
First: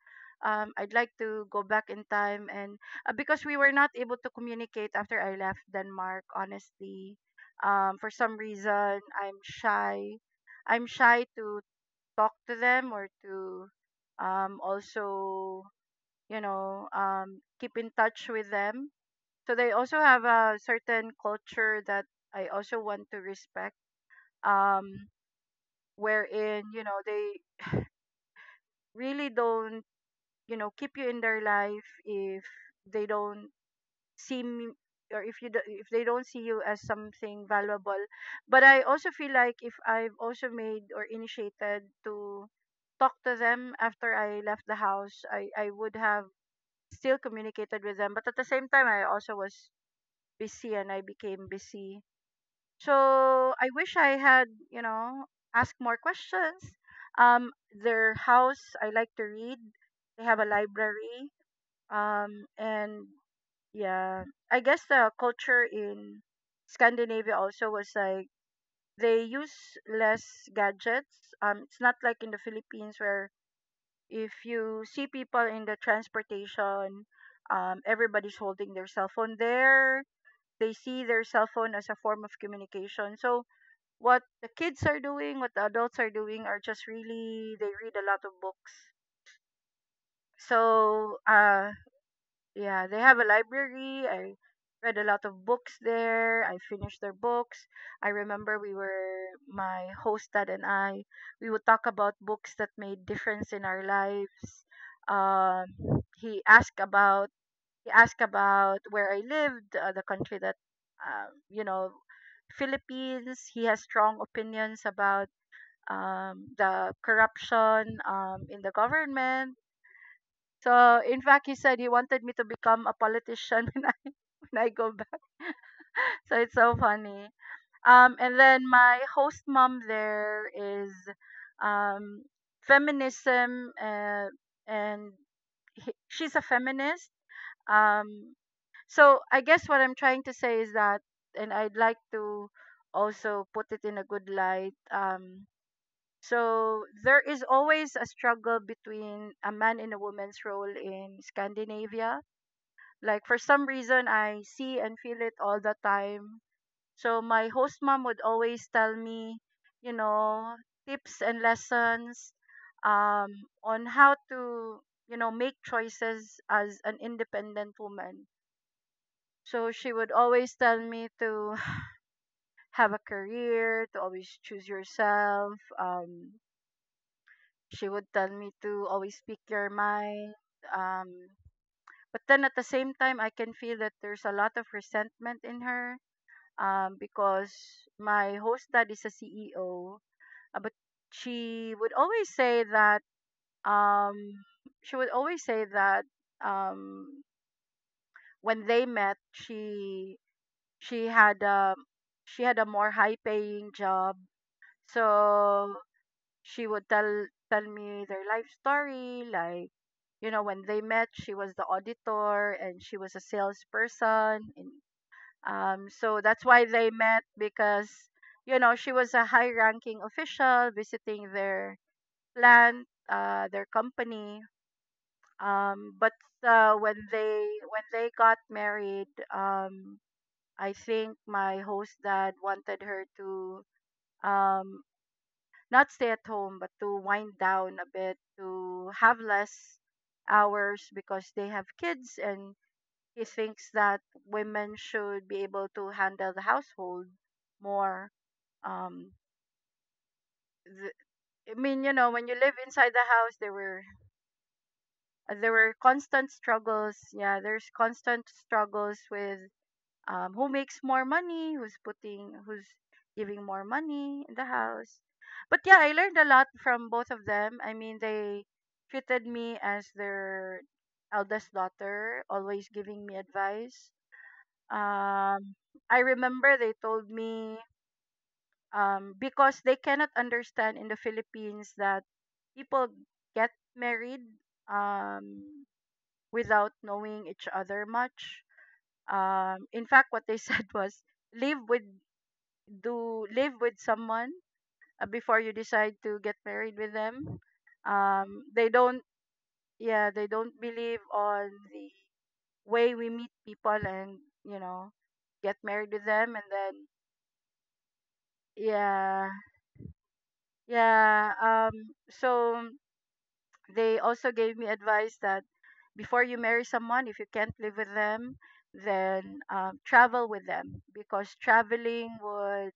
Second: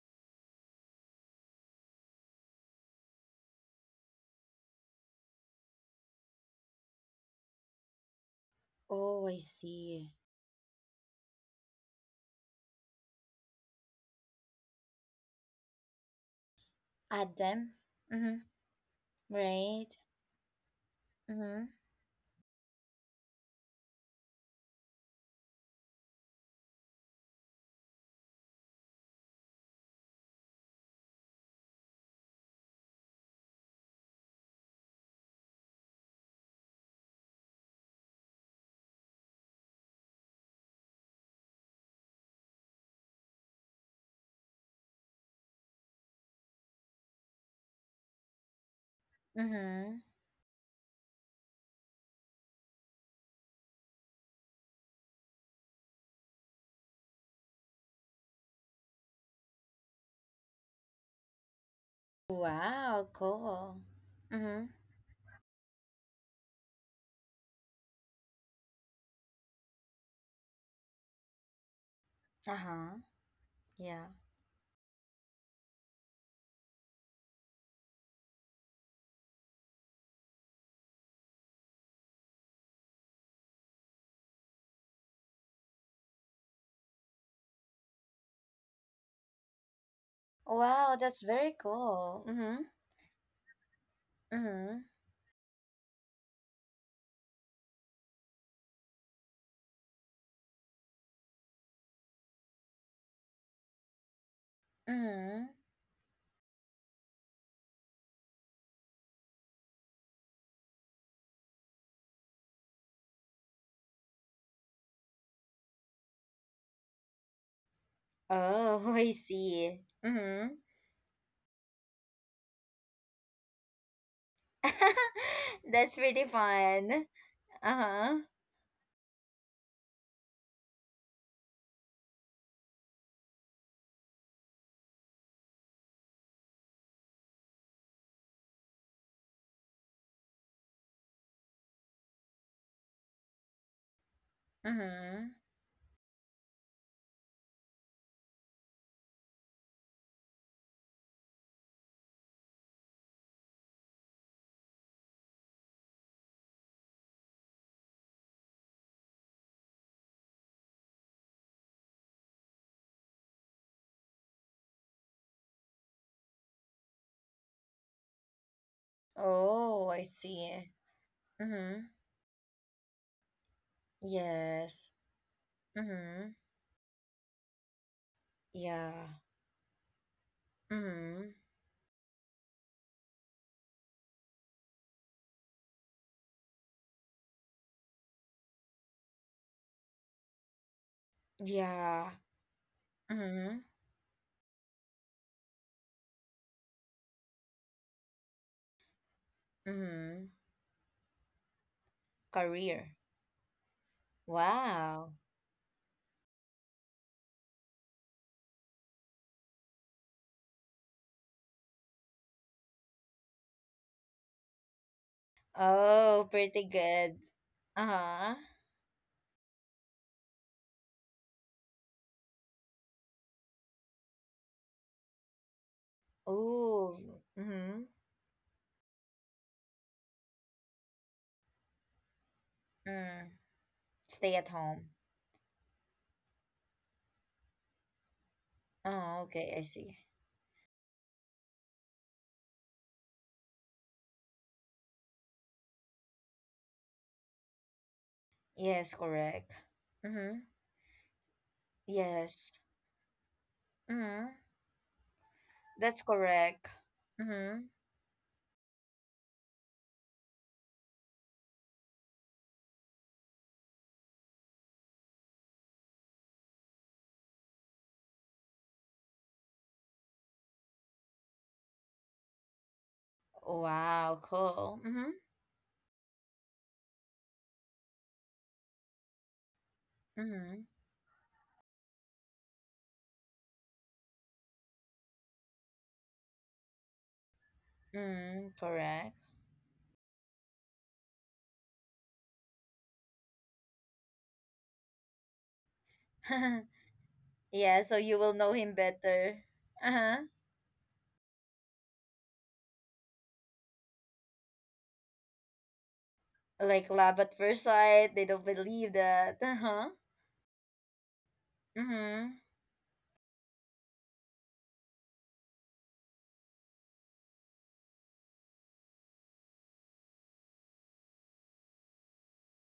B: Um, I'd like to go back in time, and because we were not able to communicate after I left Denmark, honestly. Um, for some reason,
A: Oh, I see.
B: I'm shy to talk to them, or to also, you know,
A: Adam.
B: keep in touch
A: Mm-hmm.
B: with them. So they
A: Right.
B: also have a certain
A: Mm-hmm.
B: culture that I also want to respect, um wherein, you know, they really don't, you know, keep you in their life if they don't see me or if you do, if they don't see you as something valuable. But I also feel like if I've also made or initiated to talk to them after I left the house, I would have still communicated with them. But at the same time, I also was
A: Mm-hmm.
B: busy, and I became busy. So I wish I had, you know, asked more questions. Their house, I like to read. They have a library.
A: Wow,
B: And
A: cool.
B: yeah, I
A: Mm-hmm.
B: guess the culture in Scandinavia also was like they use less gadgets. It's not like in the
A: Uh-huh.
B: Philippines, where
A: Yeah.
B: if you see people in the transportation, everybody's holding their cell phone there. They see their cell phone as a form of communication. So what the kids are doing, what the adults are doing, are just really, they read a lot of books.
A: Wow, that's
B: So,
A: very
B: uh,
A: cool. Mm-hmm.
B: yeah, they have a library. I
A: Mm-hmm.
B: read a lot of books there. I finished their books. I remember we were my host dad and I, we would talk about books that made difference in our lives.
A: Mm-hmm.
B: Um he asked about he asked about where I lived, the country that, you know, Philippines. He has strong opinions about the corruption in the
A: Oh, I
B: government.
A: see. Mm-hmm.
B: So in fact, he said he wanted me to become a politician when I go back.
A: That's pretty
B: So it's so
A: fun.
B: funny.
A: Uh-huh.
B: And then my host mom there is, um, feminism, and she's a feminist. Um, so I guess what I'm trying to say is that, and I'd like to also put it in a good light.
A: Mm-hmm.
B: So there is always a struggle between a man and a woman's role in Scandinavia. Like, for some reason, I see and feel it all the time. So my host mom would always tell me, you know, tips and lessons um, on how to, you know, make choices as an independent woman. So
A: Oh,
B: she
A: I
B: would always
A: see.
B: tell me to
A: Mm-hmm.
B: have a career, to always choose
A: Yes.
B: yourself.
A: Mm-hmm.
B: Um, She would tell me
A: Yeah.
B: to always speak your mind.
A: Mm-hmm.
B: Um, but then at the same time, I can feel that there's a lot of resentment in her, because my host dad is a CEO. But she would
A: Yeah.
B: always say that
A: Mm-hmm.
B: um, she would always say that um, when they met, she
A: Mm-hmm.
B: she had a she had a more
A: Career.
B: high paying job.
A: Wow.
B: So she would tell me their life story, like you know, when they met, she was the auditor and she was a salesperson. And um so
A: Oh,
B: that's
A: pretty
B: why they
A: good.
B: met, because
A: Uh-huh.
B: you know, she was a high ranking official visiting their plant, their company. Um but uh, when
A: Ooh.
B: they
A: Mm-hmm.
B: when they got married, I think my host dad wanted her
A: Mm.
B: to,
A: Stay at
B: um
A: home.
B: not stay at home, but to wind down a bit, to have
A: Oh, okay, I
B: less
A: see.
B: hours, because they have kids, and he thinks that women should be able to handle the household more.
A: Yes,
B: um
A: correct. Mm-hmm.
B: th- I mean, you know, when you
A: Yes.
B: live inside the house, there were
A: Mm-hmm.
B: there were
A: That's
B: constant
A: correct.
B: struggles. Yeah,
A: Mm-hmm.
B: there's constant struggles with, who makes more money, who's putting, who's giving more money in the house. But yeah, I learned a lot from both of them. I mean, they treated me as their eldest daughter, always giving me advice.
A: Wow, cool. Mm-hmm.
B: Um, I remember they told me, because they cannot
A: Mm-hmm.
B: understand in the Philippines that people get married, um, without knowing each other much.
A: Mm, correct.
B: In fact, what they said was live with do live with someone before you decide to get married with them.
A: Yeah, so you will know
B: They
A: him
B: don't,
A: better.
B: yeah,
A: Uh-huh.
B: they don't believe on the way we meet people and you know get married with them, and then
A: Like love at first sight, they don't believe
B: yeah,
A: that. Uh-huh.
B: yeah.
A: Mm-hmm.
B: So they also gave me advice that before you marry someone, if you can't live with them, then travel with them, because traveling would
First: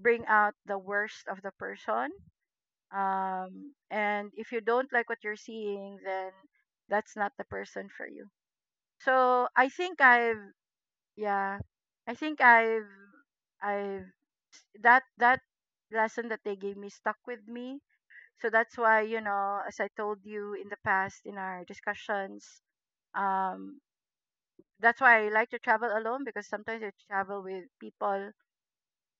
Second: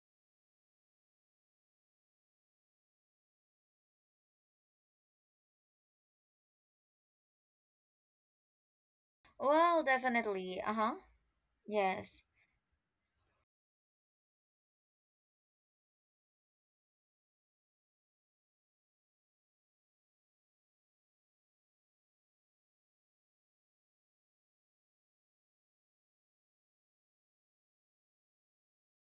B: bring out the worst of the person, and if you don't like what you're seeing, then that's not the person for you. So I
A: Well,
B: think I've
A: definitely. Uh-huh.
B: Yeah, i
A: Yes.
B: think i've i've that lesson that they gave me stuck with me. So that's why, you know, as I told you in the past in our discussions, um that's why I like to travel alone. Because sometimes I travel with people,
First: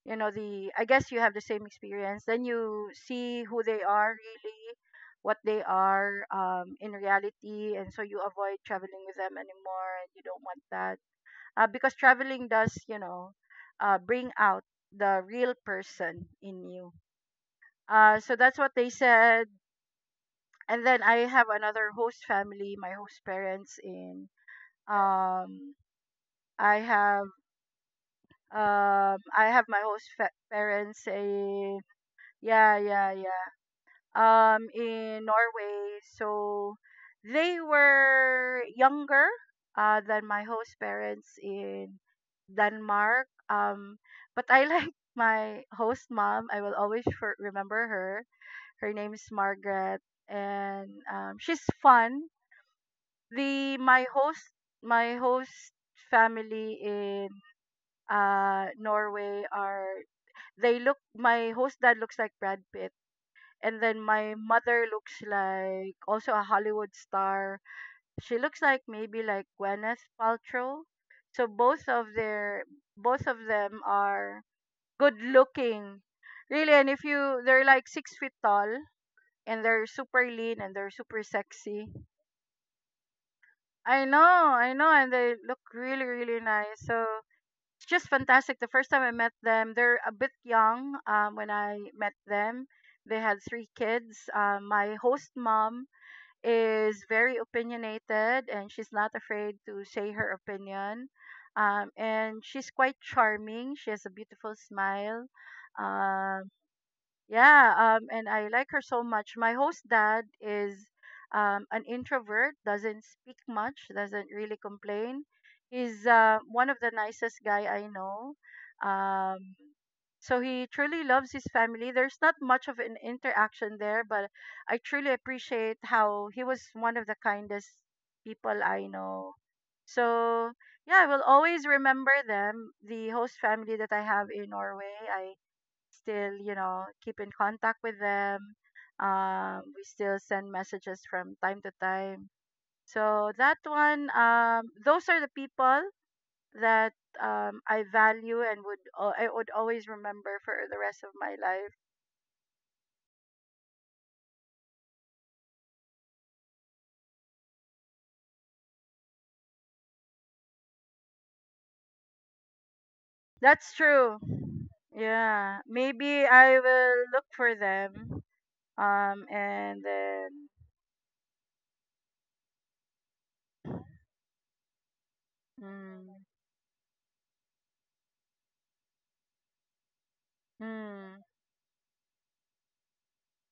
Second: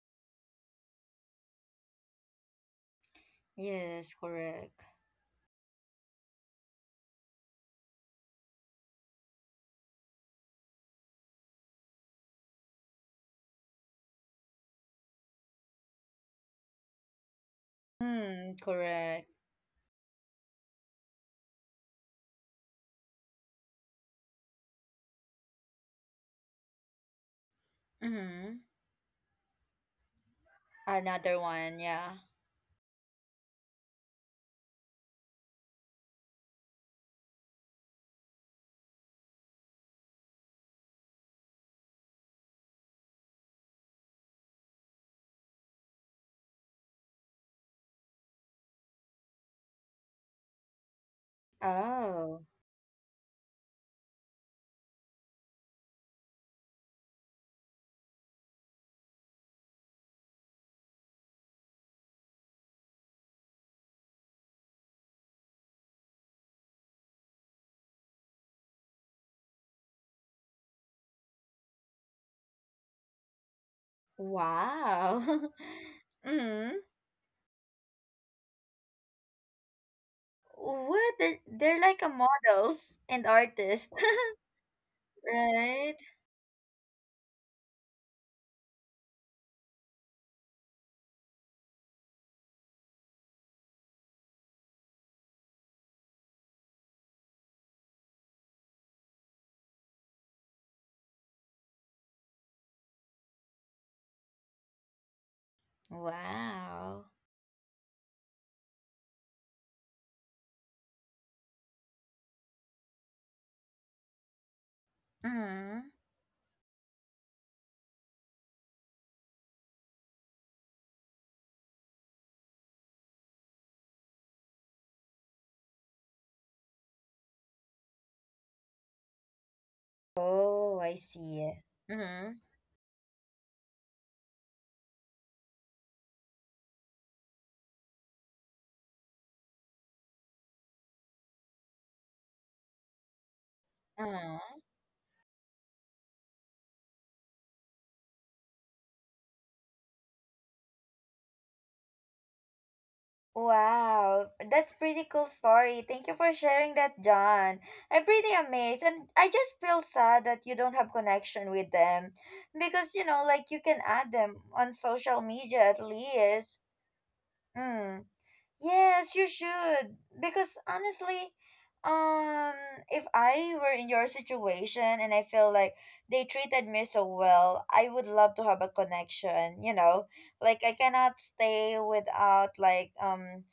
B: you know, the I guess you have the same experience, then you see who they are
A: Yes,
B: really,
A: correct.
B: what they are, in reality, and so you avoid traveling with them anymore and you don't want that. Because traveling does, you know, bring out the real person in you. So
A: Mm,
B: that's what they
A: correct.
B: said. And then I have another host family, my host parents in, um, i have
A: Mm-hmm.
B: I have my parents
A: Another
B: in,
A: one, yeah.
B: yeah, yeah, yeah. Um, in Norway. So they were younger than my host parents in Denmark. But I like my host mom. I will always remember her. Her name is Margaret, and she's fun.
A: Oh.
B: The My host family in Norway are, they look, my host dad looks like Brad Pitt, and then my mother looks like also a Hollywood star. She looks like maybe like Gwyneth Paltrow. So both of them are good
A: Wow.
B: looking.
A: Mm.
B: Really, and if you they're like 6 feet tall, and they're super lean and they're
A: What?
B: super
A: They're
B: sexy.
A: like a models and artists,
B: I know, and they look
A: right?
B: really, really nice. So it's just fantastic. The first time I met them, they're a bit young when I met them. They had three kids. My host mom is very opinionated, and she's not afraid to say her opinion. And she's quite charming. She has a beautiful smile. Um,
A: Wow.
B: yeah, and I like her so much. My host dad is an introvert, doesn't speak much, doesn't really complain.
A: Mm.
B: He's one of the nicest guy I know. Um, so he truly loves his family. There's not much of an interaction there, but I truly appreciate how he was one of the kindest people I know. So
A: Oh, I
B: yeah, I will
A: see.
B: always remember
A: Mm.
B: them, the host family that I have in Norway. Still, you know, keep in contact with them. We still send messages from time to time. So that one,
A: Mm.
B: those are the people that I value and would I would always remember for the rest of my life.
A: Wow, that's pretty cool story. Thank you for sharing that, John. I'm pretty amazed, and I just feel sad that you don't have connection with them, because you know, like you
B: That's
A: can add
B: true.
A: them on social
B: Yeah,
A: media at
B: maybe
A: least.
B: I will look for
A: Mm.
B: them.
A: Yes, you
B: And
A: should.
B: then,
A: Because honestly, um, if I were in your situation and I feel like they
B: mm,
A: treated me so well, I would love to have a connection, you know? Like I cannot
B: mm,
A: stay without like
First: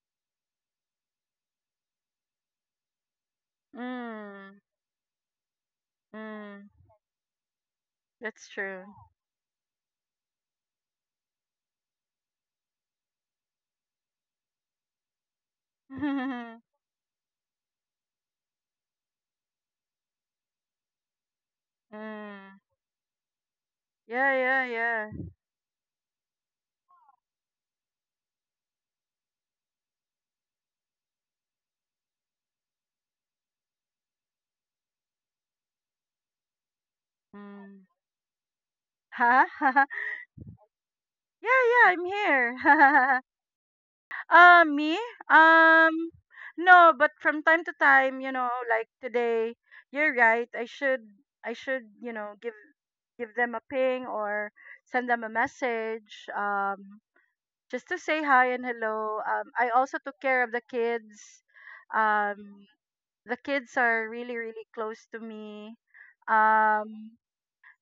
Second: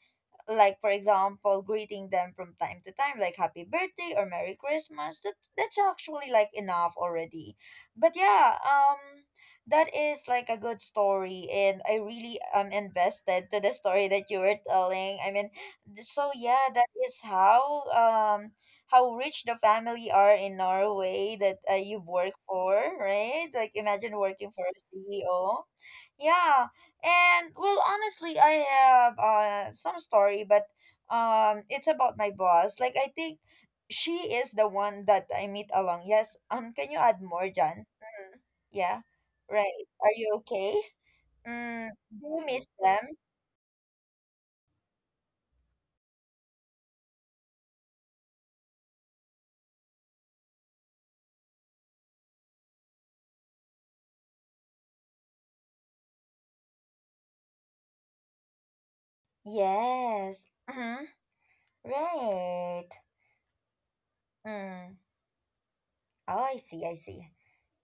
A: like for example greeting them from time to time, like happy birthday or
B: mm,
A: Merry Christmas, that that's actually like
B: mm,
A: enough already. But
B: that's
A: yeah,
B: true.
A: that is like a good story, and I really am invested to the story that you were telling. I mean, so
B: Mm,
A: yeah, that is how rich the family are in Norway that you work
B: yeah,
A: for, right? Like imagine working
B: yeah,
A: for a
B: yeah.
A: CEO. Yeah. And well, honestly, I have some story, but it's about my boss. Like, I think she is the one that I meet along. Yes. Can you add more,
B: Mm.
A: Jan? Mm, yeah.
B: Huh?
A: Right. Are you okay?
B: Yeah,
A: Mm,
B: yeah, I'm
A: do you miss them?
B: here. Uh, me? Um, no, but from time to time, you know, like today, you're right. I should, you know, give them a ping or send them a message, just to say hi and hello. I also took care
A: Yes.
B: of the
A: Mm-hmm.
B: kids. Um,
A: Right.
B: the kids are really, really
A: Mm.
B: close to me.
A: Oh, I see. I
B: Um,
A: see.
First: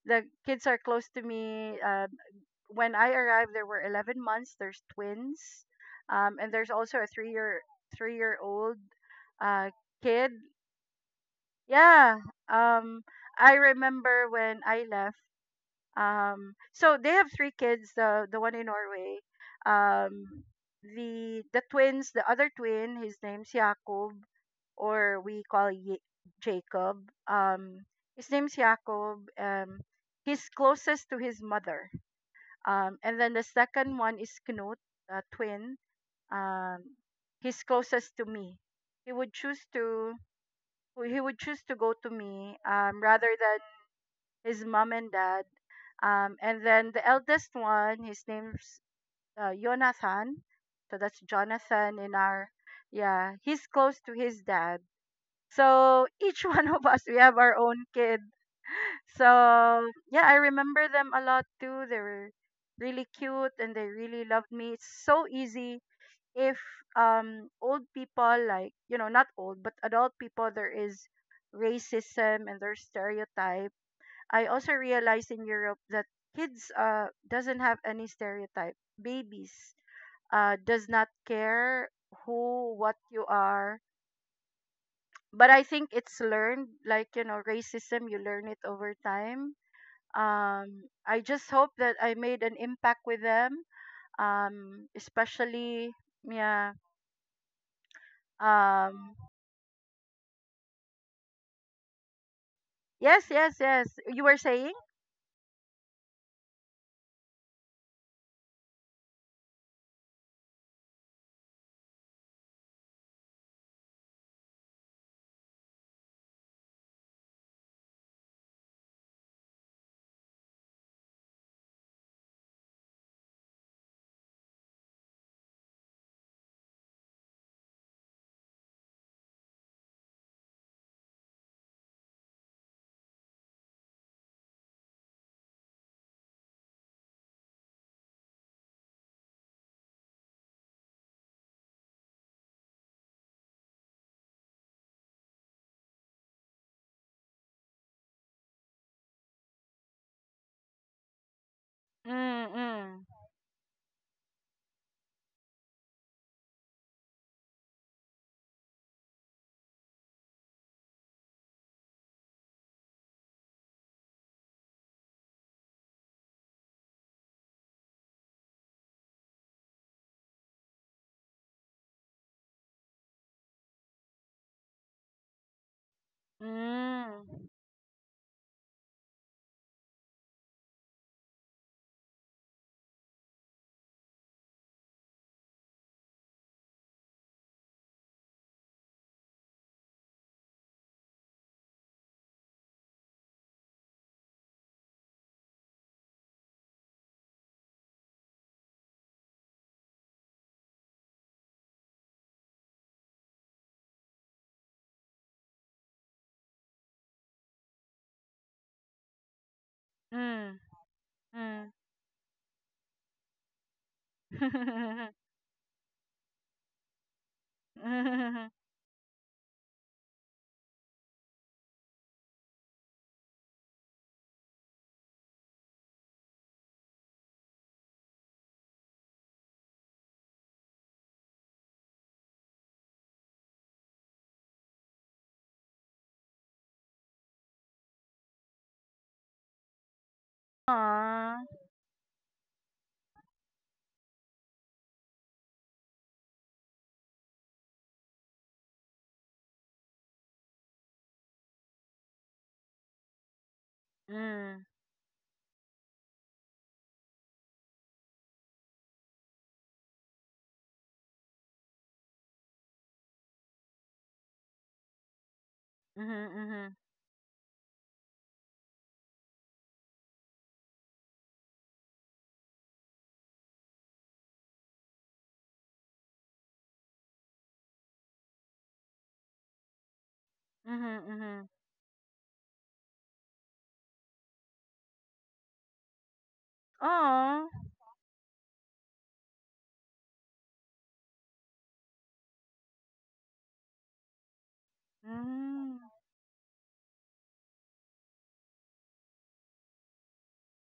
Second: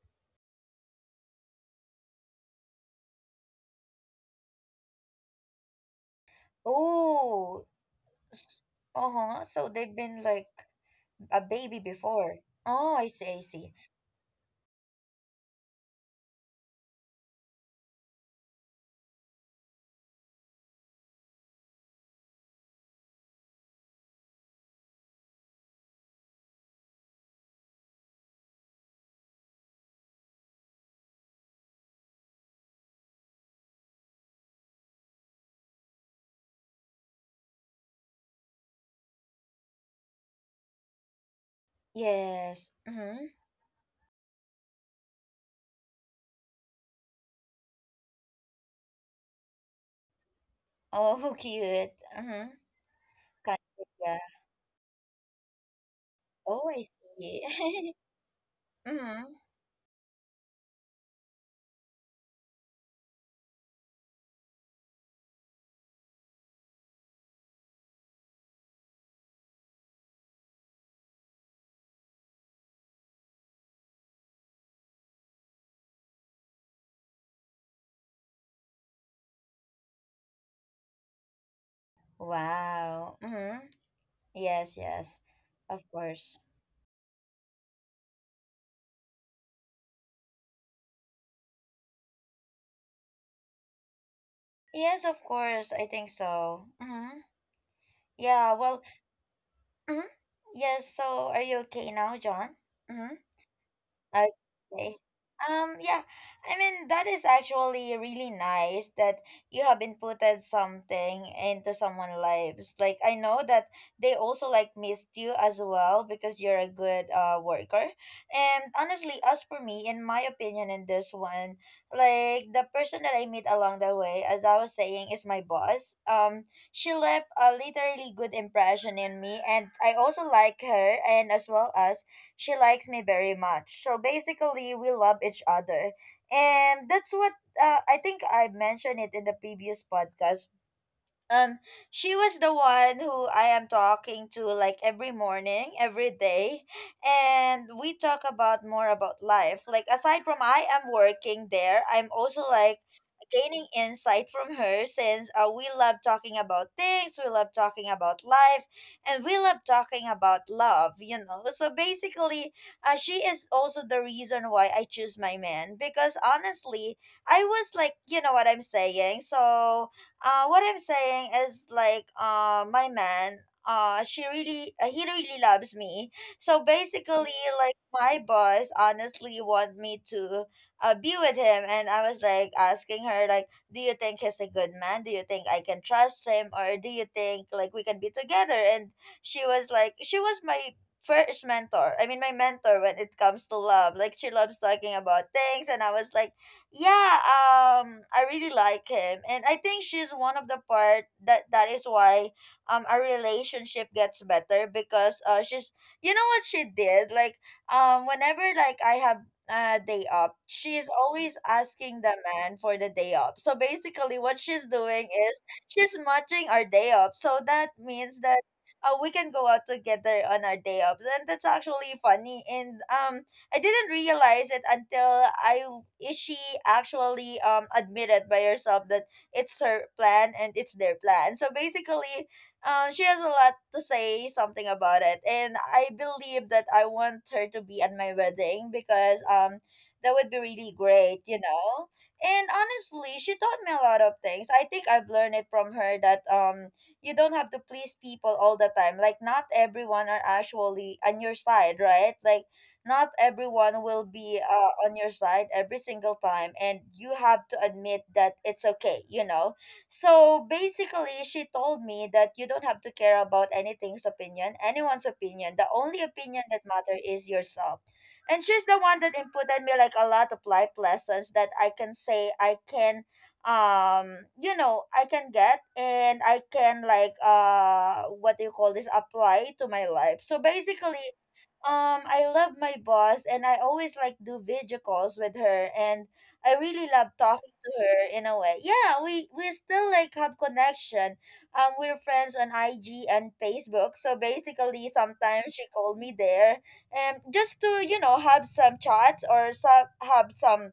B: the kids are close to me. When I arrived, there were 11 months. There's twins, and there's also a
A: Oh.
B: 3-year
A: s-
B: old
A: Uh-huh. So
B: uh,
A: they've been
B: kid.
A: like a baby
B: Yeah.
A: before. Oh,
B: Um,
A: I see. I
B: I
A: see.
B: remember when I left. So they have three kids. The one in Norway. Um, the twins. The other twin. His name's Jakob, or we call Jacob. His name's Jacob. He's closest to his mother, and then the second one is Knut, a twin. Um, he's closest to me. He would choose to he would choose to go to me,
A: Yes. Mm-hmm.
B: rather than his mom and dad. And then the eldest one, his name's Jonathan. So that's
A: Oh, cute.
B: Jonathan in
A: Mm-hmm.
B: our, yeah. He's close to
A: Conchita.
B: his dad. So each
A: Oh,
B: one
A: I
B: of us, we have our own
A: see.
B: kid.
A: Mm-hmm.
B: So yeah, I remember them a lot too. They were really cute and they really loved me. It's so easy if old people like, you know, not old but adult people, there is racism and there's stereotype. I also realized in Europe that kids doesn't have any stereotype. Babies does not care who what
A: Wow.
B: you
A: Mm-hmm.
B: are.
A: Yes, yes.
B: But I
A: Of
B: think it's
A: course.
B: learned, like you know, racism, you learn it over time. I just hope that I made an impact with them.
A: Yes, of course. I
B: Especially,
A: think so.
B: yeah.
A: Mm-hmm. Yeah, well,
B: Um,
A: mm-hmm. Yes, so are you okay now, John? Mm-hmm.
B: yes, yes, yes. You were saying?
A: Okay. Yeah, I mean, that is actually really nice that you have inputted something into someone's lives. Like, I know that they also like missed you as well because you're a good worker. And honestly, as for me, in my opinion, in this one, like the person that I meet along the way, as I was saying, is my boss. She left a literally good impression in me, and I also like her, and as well as she likes me very much. So basically, we love each other. And that's what I think I mentioned it in the previous podcast. um she was the one who I am talking to, like every morning, every day, and we talk about more about life. Like aside from I am working there, I'm also like
B: Mm,
A: gaining insight from her, since we love talking about things, we love talking about life, and we love talking about love, you know. So basically, she is also the reason why I choose my man because honestly, I was like, you know what I'm saying. So what I'm saying is like my man, she really he really loves me.
B: mm,
A: So basically,
B: mm,
A: like my boss honestly want me to be with him, and I was like asking her like, do you think he's a good man? Do you think I can trust him? Or do you think like we can be together? And she was my first mentor, I mean my mentor, when it comes to love. Like she loves talking about things, and I was like, yeah, I really like him. And I think she's one of the part that is why our relationship gets better, because she's, you know what she did, like whenever like I have a day up,
B: mm,
A: she's always
B: mm.
A: asking the man for the day up. So basically what she's doing is she's matching our day up, so that means that we can go out together on our day ups. And that's actually funny. And I didn't realize it until I is she actually admitted by herself that it's her plan, and it's their plan. So basically, she has a lot to say something about it, and I believe that I want her to be at my wedding, because that would be really great,
B: Aw.
A: you know. And honestly, she taught me a lot of things. I think I've learned it from her that you don't have to please people all the time. Like not everyone are actually on your side, right? Like not everyone will be
B: Mm,
A: on your side every single time, and you have to admit that it's okay, you know? So basically, she told me that you don't have to care about anything's opinion, anyone's opinion. The only
B: mhm,
A: opinion that
B: mhm,
A: matters is yourself. And she's the one that inputted me like a lot of life lessons that I can say I can, you know, I can get, and I can like, what do you call this, apply to my life. So
B: mhm,
A: basically,
B: mhm.
A: I love my boss, and I always like do video calls with her, and I really love
B: Aw.
A: talking to her in a way. Yeah, we still like have connection. Um, we're friends on IG and Facebook. So basically sometimes she
B: Mm,
A: called me there, and just to, you know, have some chats or some, have some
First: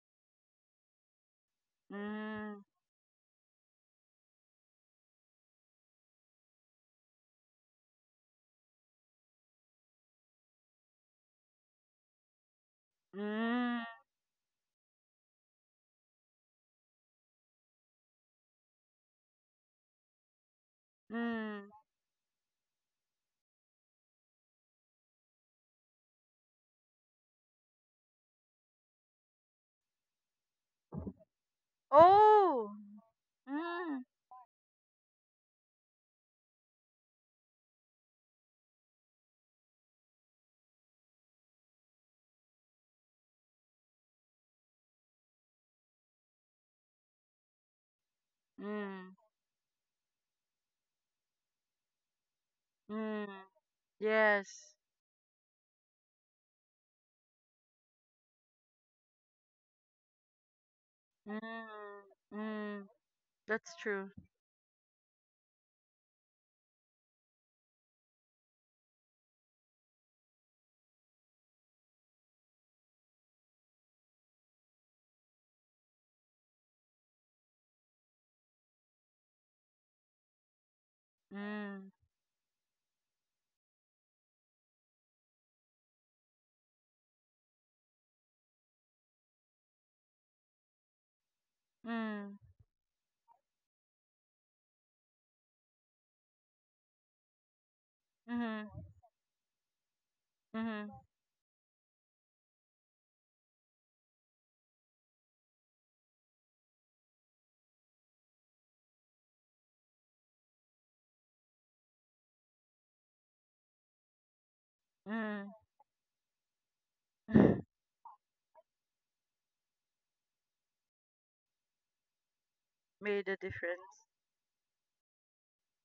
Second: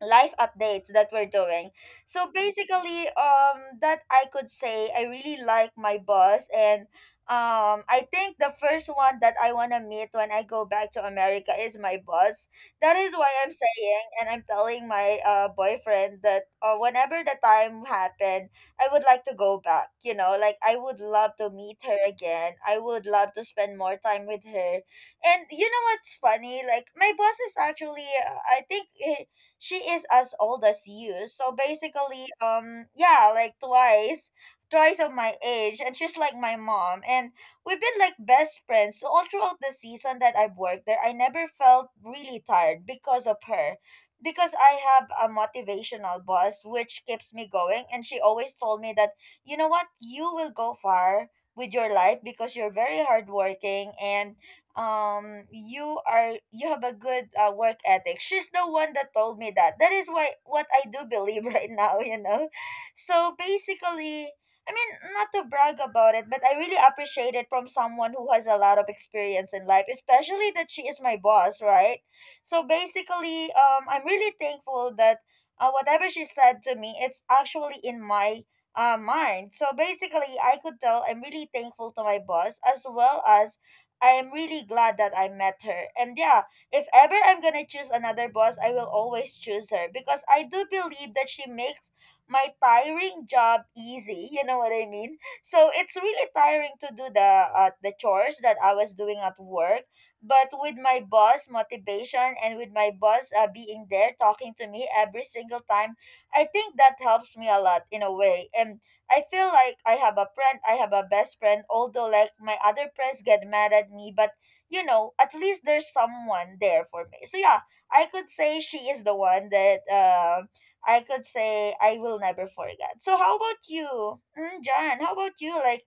A: life updates that we're doing. So
B: mm,
A: basically, that I could say I really like my boss. And um, I think the first one that I wanna meet when I go back to America is my boss. That is why I'm
B: mm,
A: saying, and I'm telling my boyfriend that whenever the time happened, I would like to go back, you know. Like I would love to
B: mm.
A: meet her again. I would love to spend more time with her. And you know what's funny? Like my boss is actually I think she is as old as you. So basically,
B: Oh.
A: yeah, like
B: Mm,
A: twice, twice of my age, and she's like my mom. And we've been like best friends all throughout the season that I've worked there. I never felt really tired because of her. Because I have a motivational boss which keeps me going, and she always told me that,
B: mm,
A: you know what, you will go far with your life because you're very
B: mm.
A: hardworking, and
B: Yes.
A: you are, you have a good work ethic. She's the one that told me that, that is why what I do believe right
B: Mm,
A: now, you know.
B: mm,
A: So
B: that's true.
A: basically, I mean, not to brag about it, but I really appreciate it from someone who has a lot of experience in life, especially that she is my boss, right? So basically, um, I'm really thankful that whatever she said to me, it's actually in my mind. So basically, I could tell, I'm really
B: Mm,
A: thankful to my boss, as well as I am really glad that I met her. And yeah, if ever I'm gonna choose another boss, I will always choose her, because I do believe that she makes
B: mm,
A: my tiring job easy. You know what I mean? So it's really tiring to do the chores that
B: mm-hmm,
A: I was doing at work, but with
B: mm-hmm,
A: my boss motivation and with my boss being there talking to me every single time, I think that helps me a lot in a way. And I feel like I have a friend, I have a best friend, although like my other friends get mad at me, but you know, at
B: mm-hmm.
A: least there's someone there for me. So yeah, I could say she is the one that I could say I will never forget. So
B: Made
A: how
B: a
A: about
B: difference.
A: you? Mm, John, how about you? Like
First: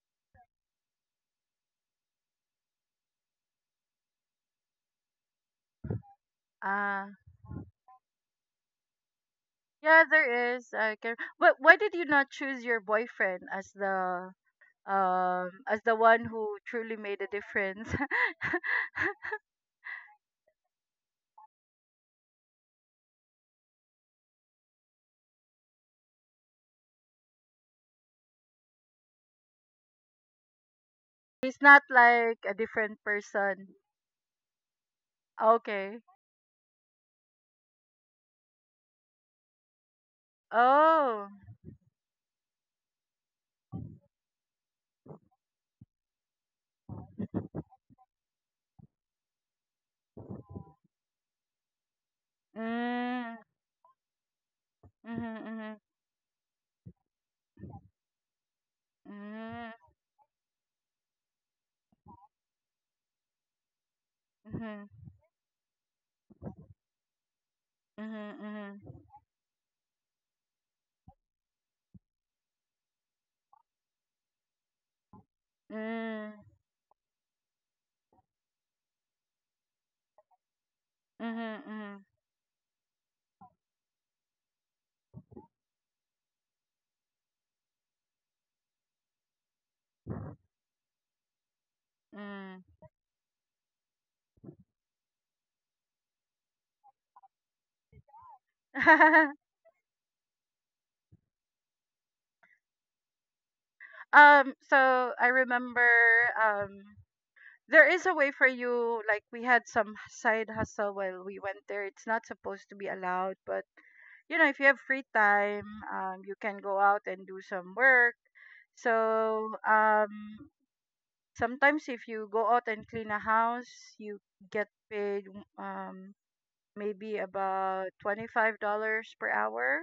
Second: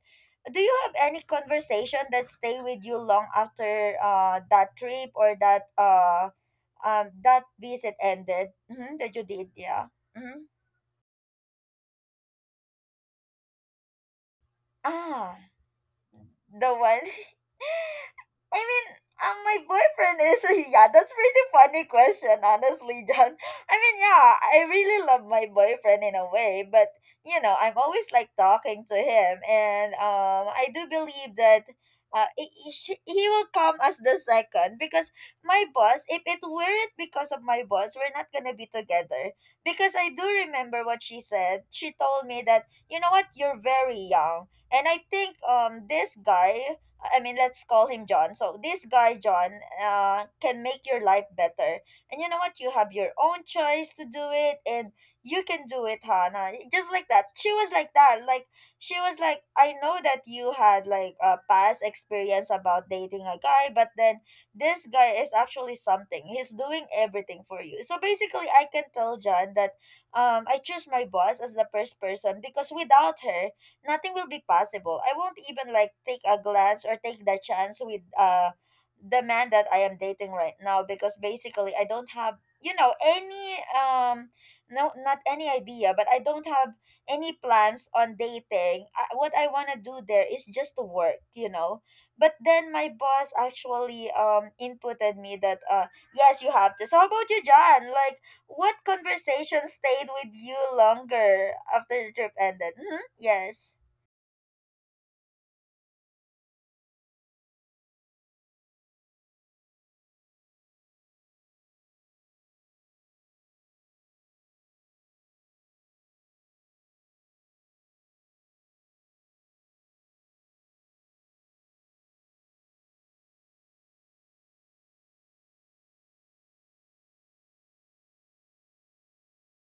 A: do you have any conversation that stay with you long after that trip, or that
B: Ah,
A: that visit ended? Mm-hmm, that you did, yeah.
B: yeah,
A: Mm-hmm.
B: there is. I can. But why did you not choose your boyfriend
A: Ah,
B: as the one who
A: the
B: truly
A: one.
B: made a difference?
A: I mean, my boyfriend is yeah. That's pretty funny question, honestly, John. I mean, yeah, I really love my boyfriend in a way, but you know, I'm always like talking to him, and I do believe
B: He's
A: that.
B: not
A: Uh,
B: like
A: he,
B: a
A: he
B: different
A: sh- he will
B: person.
A: come as the second, because my
B: Okay.
A: boss, if it weren't because of my boss, we're not gonna be together. Because I do remember what she
B: Oh.
A: said, she told me that, you know what, you're very young, and I think um, this guy, I mean, let's call him John. So this guy John can make your life better. And you know what? You have your
B: Mm,
A: own choice to do it, and
B: mm-hmm,
A: you can
B: mm-hmm,
A: do it, Hannah. Just like that. She was like that. Like she was like,
B: hmm,
A: I know that you had like a past experience about dating a guy, but then this
B: mm-hmm,
A: guy is actually something. He's doing everything for you. So basically, I
B: mm-hmm,
A: can tell John that I choose my boss as the first person because without her nothing will be possible. I won't even
B: mm-hmm,
A: like take
B: mm-hmm.
A: a glance or take the chance with the man that I am dating right now because basically I
B: Mm-hmm.
A: don't have any no not any idea, but I don't have any plans on dating. I, what I want to do there is just to work, you know. But then
B: Mm.
A: my boss actually inputted me that yes, you have to. So how about you, John? Like what conversation stayed with you longer after the trip ended? Mm-hmm. Yes.
B: Um, so I remember, um there is a way for you, like we had some side hustle while we went there. It's not supposed to be allowed, but you know, if you have free time, you can go out and do some work. So sometimes if you go out and clean a house, you get paid, um maybe about $25 per hour.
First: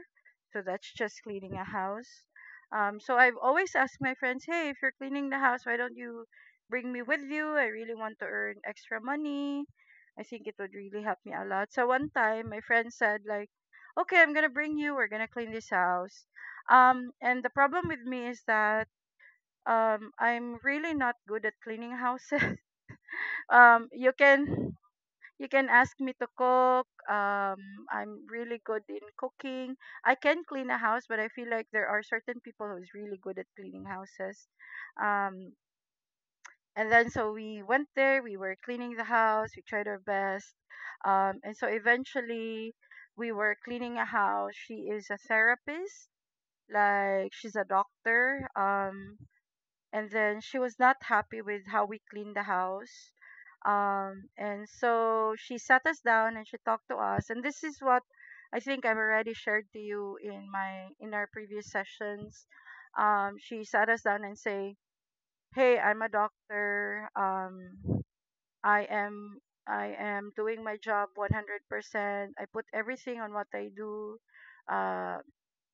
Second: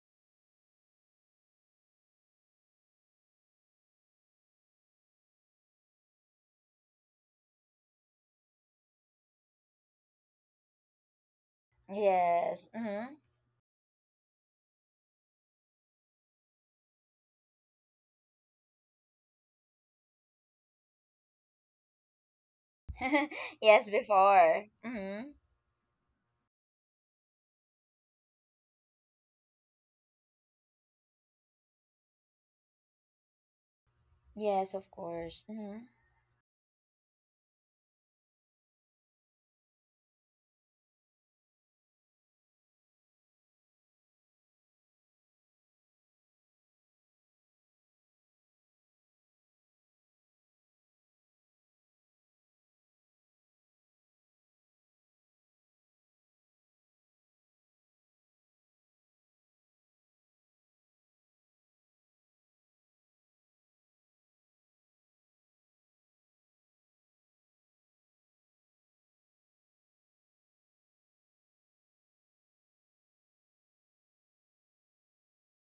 B: So that's just cleaning a house. So I've always asked my friends, hey, if you're cleaning the house, why don't you bring me with you? I really want to earn extra money. I think it would really help me a lot. So one time, my
A: Yes.
B: friend
A: Mm-hmm.
B: said, like, okay, I'm gonna bring you. We're gonna clean this house. And the problem with me is that I'm really not good at cleaning houses. um,
A: Yes,
B: you
A: before.
B: can
A: Mm-hmm.
B: you can ask me to cook. I'm really good in cooking. I can clean a house, but I feel like there are certain people who's really good at cleaning houses.
A: Yes, of course.
B: Um,
A: Mm-hmm.
B: and then so we went there. We were cleaning the house. We tried our best. And so eventually, we were cleaning a house. She is a therapist. Like she's a doctor. And then she was not happy with how we cleaned the house, and so she sat us down and she talked to us, and this is what I think I've already shared to you in my in our previous sessions. She sat us down and say, hey, I'm a doctor, um, i am I am doing my job 100%. I put everything on what I do. uh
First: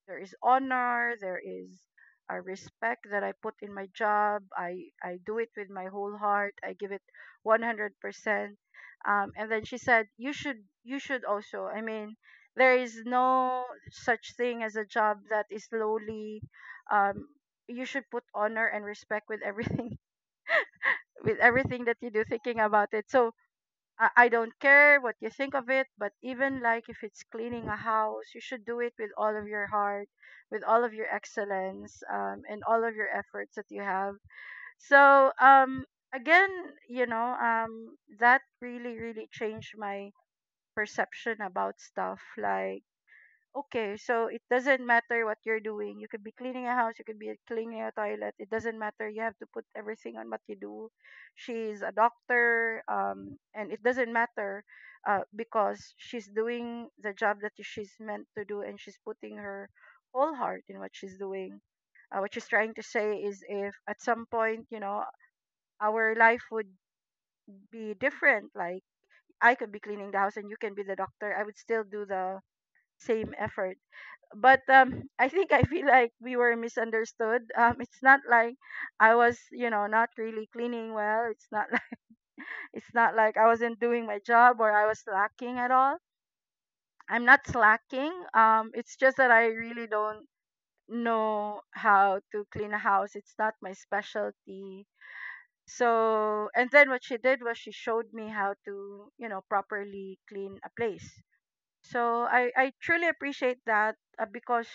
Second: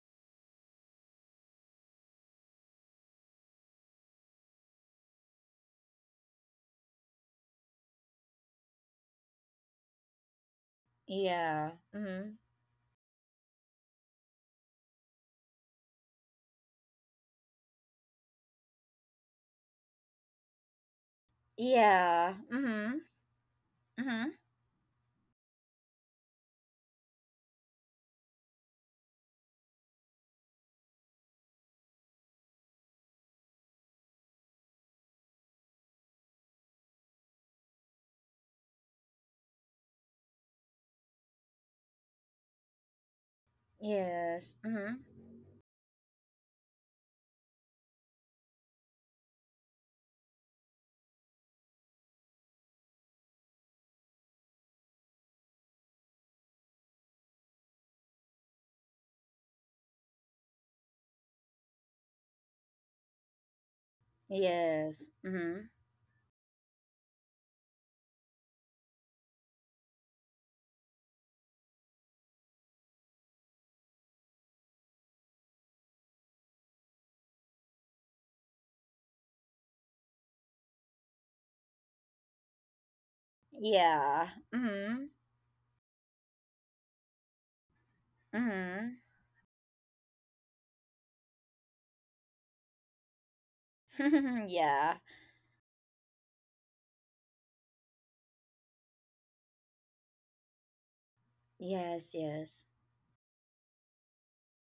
B: there is honor, there is a respect that I put in my job. I do it with my whole heart. I give it 100%. And then she said, you should also,
A: Yeah.
B: I mean,
A: Mm-hmm.
B: there is no such thing as a job that is lowly. um, you should put honor and respect with everything with everything that you do,
A: Yeah.
B: thinking about
A: Mm-hmm.
B: it. So I
A: Mm-hmm.
B: don't care what you think of it, but even like if it's cleaning a house, you should do it with all of your heart, with all of your excellence, and all of your efforts that you have. So, again, you know, that really, really changed my perception about stuff. Like, okay, so it
A: Yes.
B: doesn't
A: Mm-hmm.
B: matter what you're doing. You could be cleaning a house, you could be cleaning a toilet. It doesn't matter. You have to put everything on what you do. She's a doctor, and it doesn't matter because she's doing the job that she's meant to do, and she's putting her whole heart in what she's doing. What she's trying to say is, if at some point, you know,
A: Yes. Mm-hmm.
B: our life would be different, like I could be cleaning the house and you can be the doctor, I would still do the same effort, but I think I feel like we were misunderstood. It's not like I was, you know, not really cleaning well. It's not like it's not like I wasn't doing my
A: Yeah.
B: job or I was
A: Mm-hmm.
B: slacking at all. I'm not slacking. It's
A: Mm-hmm.
B: just that I really don't know how to clean a house. It's not my specialty.
A: Yeah.
B: So, and then what she did was she showed me how to, you know, properly clean a place.
A: Yes,
B: So I,
A: yes.
B: I truly appreciate that, because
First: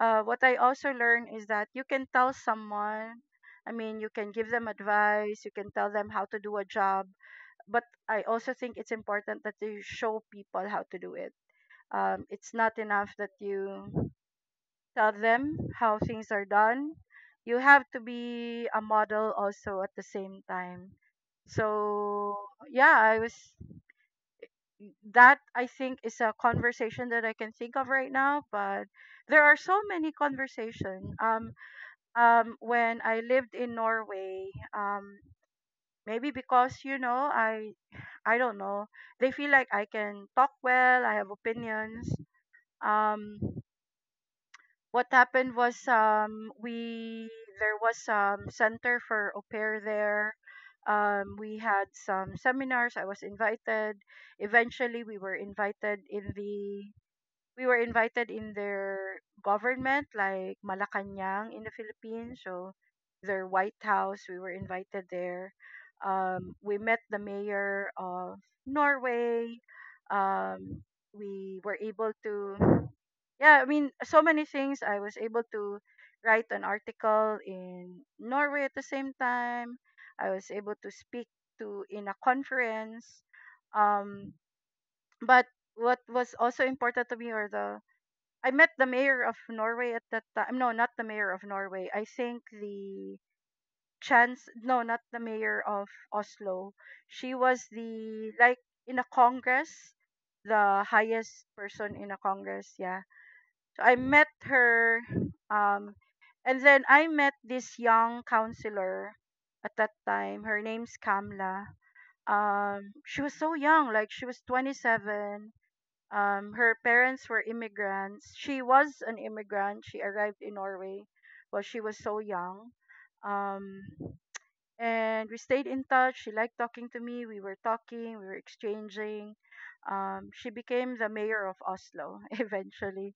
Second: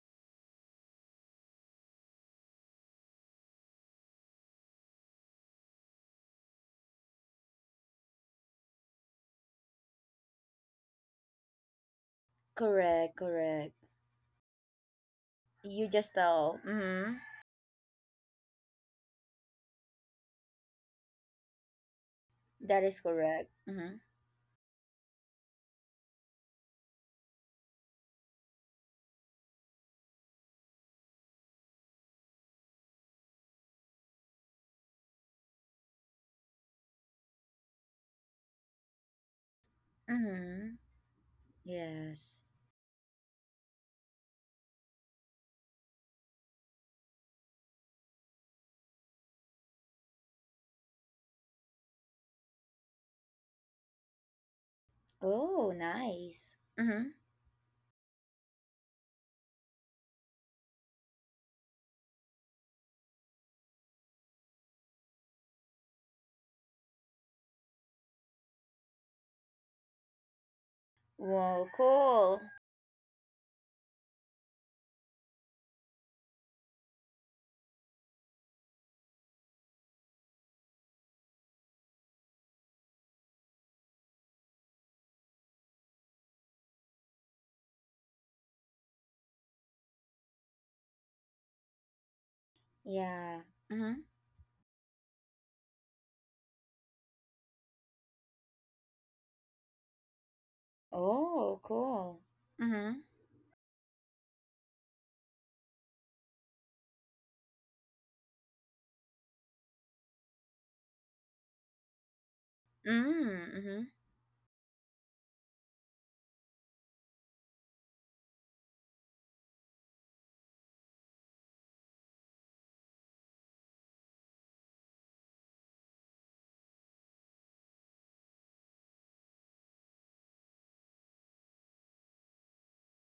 B: what I also learned is that you can tell someone, I mean, you can give them advice, you can tell them how to do a job, but I also think it's important that you show people how to do it. It's not enough
A: Correct,
B: that
A: correct.
B: you tell them
A: You
B: how
A: just
B: things are
A: tell.
B: done.
A: Mm-hmm.
B: You have to be a model also at the same time. So
A: That
B: yeah,
A: is
B: I was
A: correct. Mm-hmm.
B: that I think is a conversation that I can think of right now, but there are so many conversation. When I lived in Norway, um, maybe because you know I don't know, they feel like I can talk
A: Mm-hmm.
B: well. I have opinions.
A: Yes.
B: Um, what happened was we there was center for au pair there. We had some seminars. I was invited eventually we were
A: Oh,
B: invited in
A: nice.
B: the
A: Mm-hmm.
B: we were invited in their government, like Malacanang in the Philippines. So their White House, we were invited there. We met the mayor of Norway. Um, we
A: Whoa,
B: were able
A: cool.
B: to, yeah, I mean, so many things. I was able to write an article in Norway at the same time. I was able to speak to in a conference. Um, but what was also important to me, or the I met the mayor of Norway at that time. No, not the mayor of Norway. I think the
A: Yeah. Mm-hmm.
B: chance. No, not the mayor of Oslo. She was the like in a congress, the highest
A: Oh,
B: person in a
A: cool.
B: congress. Yeah.
A: Mm-hmm.
B: So I met her, um, and then I met this young counselor at that time. Her name's Kamla. She was so
A: Mm-hmm.
B: young, like she was 27, her parents were immigrants. She was an immigrant. She arrived in Norway while she was so young. Um, and we stayed in touch. She liked talking to me. We were talking, we were exchanging. She became the mayor of Oslo eventually.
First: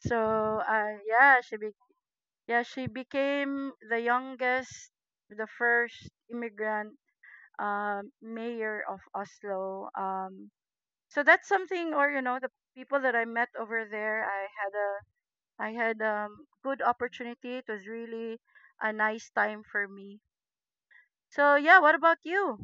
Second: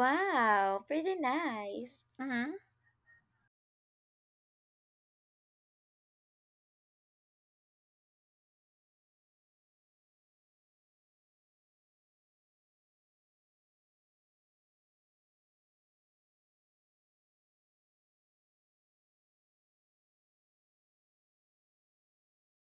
B: So
A: pretty
B: yeah,
A: nice. Mm-hmm.
B: yeah she became the youngest, the first immigrant, mayor of Oslo. So that's something, or you know the people that I met over there, I had a I had good opportunity. It was really a nice time for me. So yeah, what about you?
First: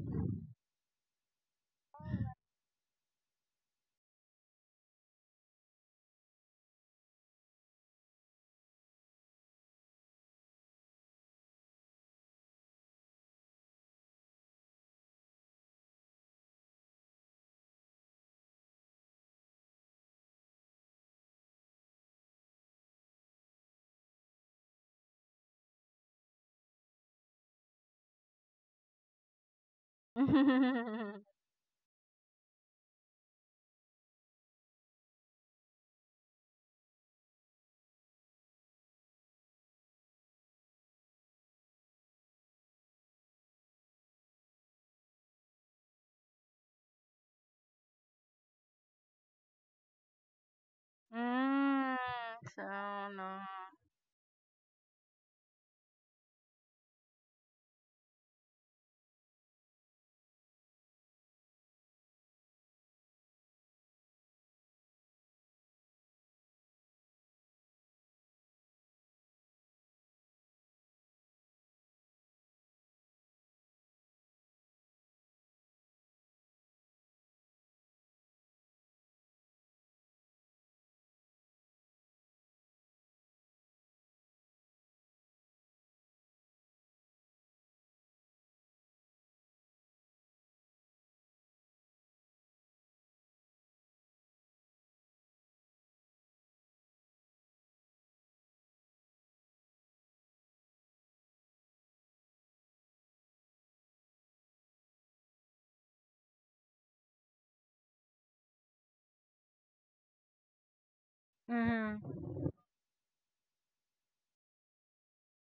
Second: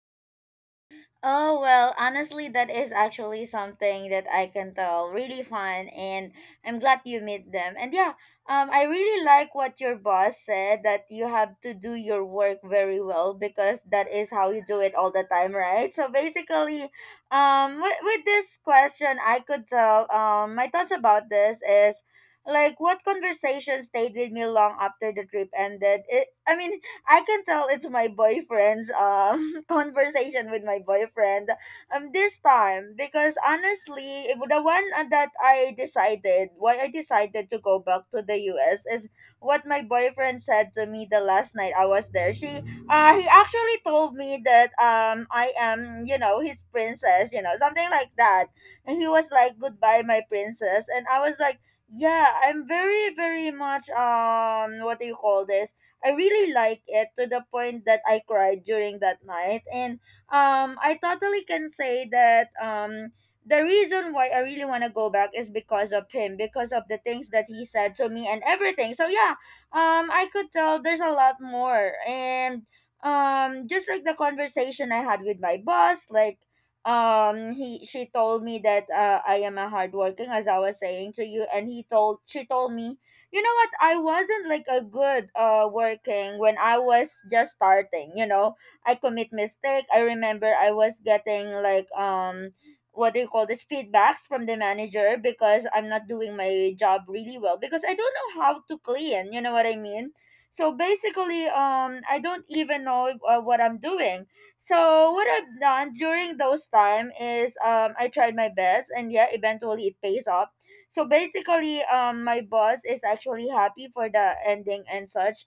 A: Oh, well, honestly, that is actually something that I can tell really fun, and I'm glad you meet them. And yeah, I really like what your boss said, that you have to do your work very well because that is how you do it all the time, right? So basically, with, this question, I could tell, my thoughts about this is like what conversation stayed with me long after the trip ended. I mean, I can tell it's my boyfriend's conversation with my
B: Mm.
A: boyfriend this time because honestly, if the one that I decided, why I decided to go back to the US is what my boyfriend said to me the last night I was there. She He actually told me that I am, you know, his princess, you know, something like that. And he was like, goodbye, my princess. And I was like, yeah,
B: So.
A: I'm very,
B: No.
A: very much what do you call this? I really like it to the point that I cried during that night. And I totally can say that, the reason why I really want to go back is because of him, because of the things that he said to me and everything. So yeah, I could tell there's a lot more. And just like the conversation I had with my boss, like he she told me that I am a hardworking, as I was saying to you. And he told she told me, you know what, I wasn't like a good working when I was just starting, you know, I commit mistake. I remember I was getting like what do you call this, feedbacks from the manager because I'm not doing my job really well because I don't know how to clean, you know what I mean? So basically, I don't even know what I'm doing. So what I've done during those time is, I tried my best, and yeah, eventually it pays off. So basically, my
B: Mm-hmm.
A: boss is actually happy for the ending and such.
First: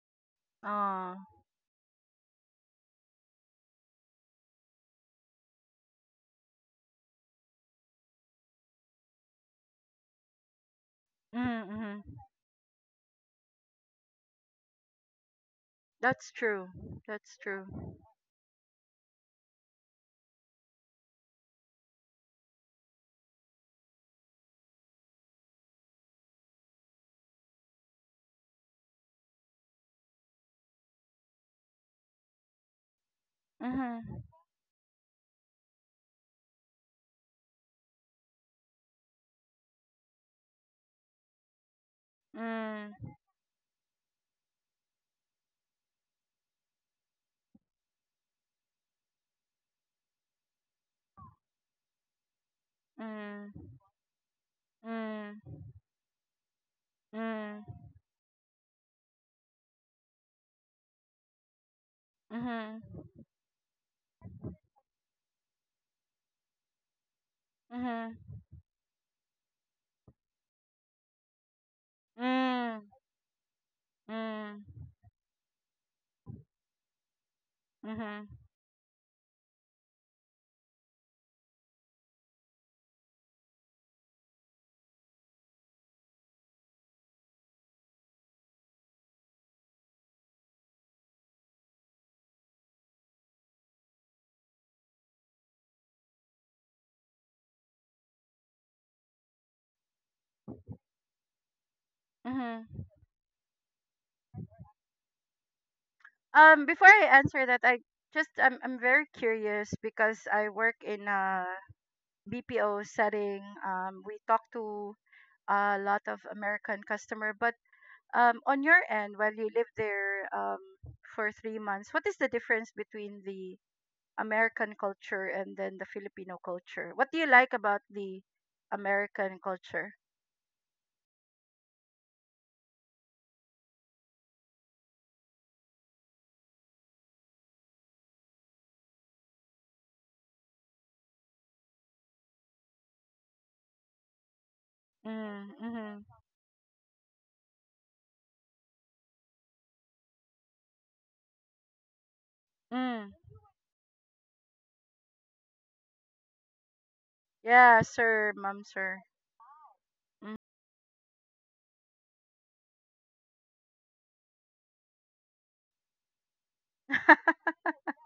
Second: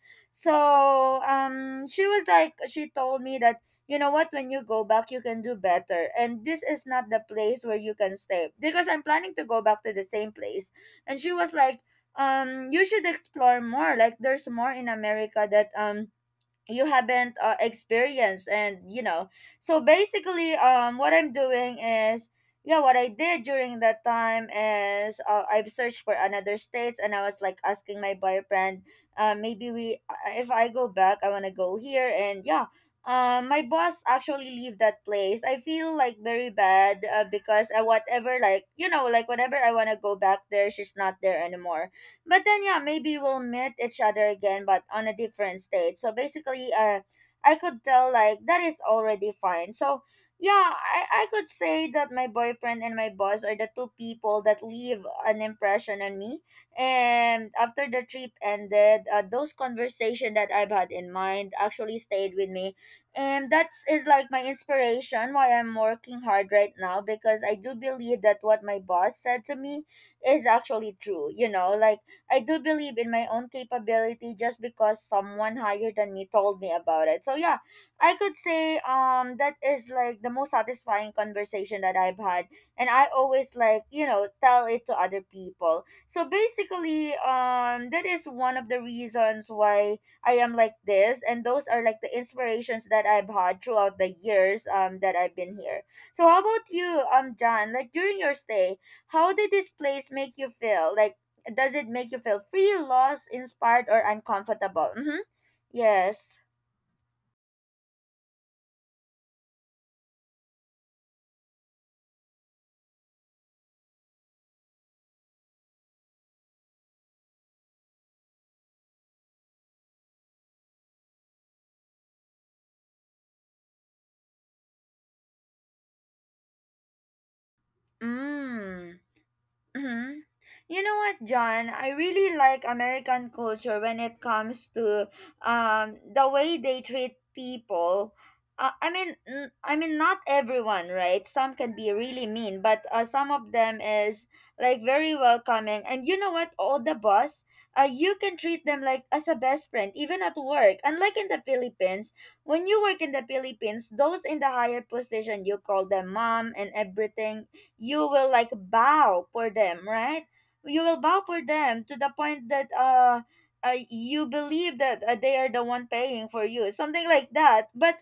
B: Oh.
A: So she was like, she told me that, you know what, when you go back, you can do better, and this is not the place where you can stay because I'm planning to go back to the same place. And she was like,
B: Mm-hmm.
A: you should explore more. Like, there's more in America that
B: That's true.
A: you haven't
B: That's true.
A: experienced, and you know. So basically, what I'm doing is, yeah, what I did during that time is, I've searched for another states, and I was like asking my boyfriend, maybe we if I go back, I want to go here. And yeah, my boss
B: Mm-hmm.
A: actually leave that place. I feel like very bad because whatever, like, you know, like whenever I want to go back there, she's not there anymore. But then yeah,
B: Mm.
A: maybe we'll meet each other again, but on a different state. So basically, I could tell like that is already fine. So yeah, I could say that my boyfriend and my boss
B: Mm.
A: are the two people that leave
B: Mm.
A: an impression on me.
B: Mm.
A: And
B: Mm-hmm.
A: after the trip ended, those conversation that I've had in mind actually stayed with me, and that is like my inspiration why I'm working hard right now, because I do
B: Mm-hmm.
A: believe that what my boss said to me is actually true. You know, like I do
B: Mm-hmm.
A: believe in my own capability, just because someone higher than me told me about it. So yeah, I
B: Mm-hmm.
A: could say that is like the most satisfying conversation that I've had, and I always like, you know, tell it to other people. So basically that is one of the reasons why I am like this, and those are like the inspirations that I've had throughout the years that I've been here. So how about you, John? Like during your stay, how did this place make you feel? Like does it make you feel free,
B: Mm-hmm.
A: lost, inspired, or uncomfortable? Mm-hmm. Yes.
B: Before I answer that, I'm very curious because I work in a BPO setting. We talk to a lot of American customer, but on your end, while you live there for 3 months, what is the difference between the American culture and then the Filipino culture? What do you like about the
A: Mm.
B: American culture?
A: Mm-hmm. You know what, John? I really like American culture when it comes to the way they treat people. I mean, I mean, not everyone, right? Some can be really mean, but some of them is like very
B: Mm.
A: welcoming. And
B: Mm-hmm.
A: you know what? All the boss, you can treat them like as a best friend, even at work. Unlike in the Philippines, when you work
B: Mm.
A: in the Philippines, those in the higher position, you call them mom and everything,
B: Yeah,
A: you
B: sir,
A: will like
B: ma'am, sir.
A: bow for them, right?
B: Mm.
A: You will bow for them to the point that you believe that they are the one paying for you, something like that. But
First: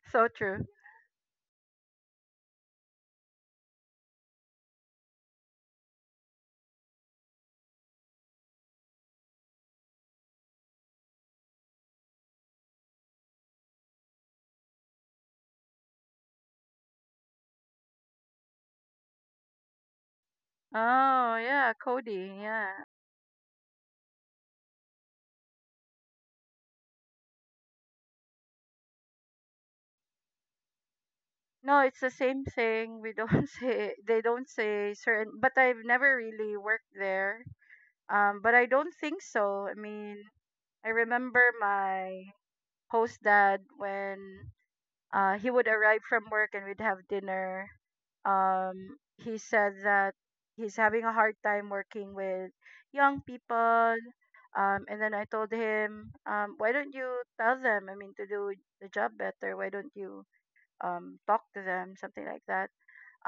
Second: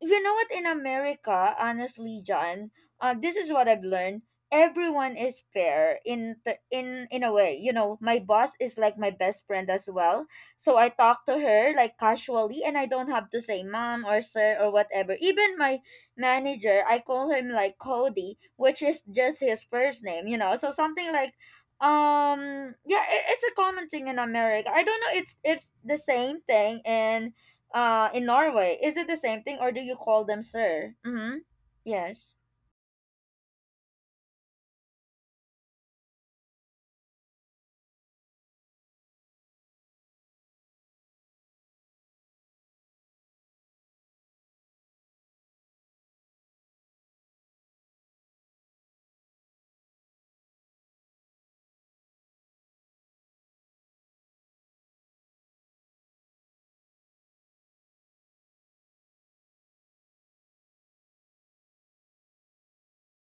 A: you
B: So
A: know what?
B: true.
A: In America, honestly, John, this is what I've learned. Everyone is fair in the, in a way. You know, my boss is like my best friend as well. So I talk to her like casually, and I don't have to say mom or sir or whatever. Even my manager, I call him like Cody, which is just his first name, you know. So something like
B: Oh, yeah, Cody, yeah.
A: yeah, it's a common thing in America. I don't know, it's the same thing in Norway. Is it the same thing, or do you call them sir? Mhm.
B: No, it's the
A: Yes.
B: same thing. We don't say they don't say certain, but I've never really worked there. But I don't think so. I mean, I remember my host dad when he would arrive from work and we'd have dinner. He said that he's having a hard time working with young people. And then I told him, why don't you tell them, I mean, to do the job better? Why don't you talk to them, something like that,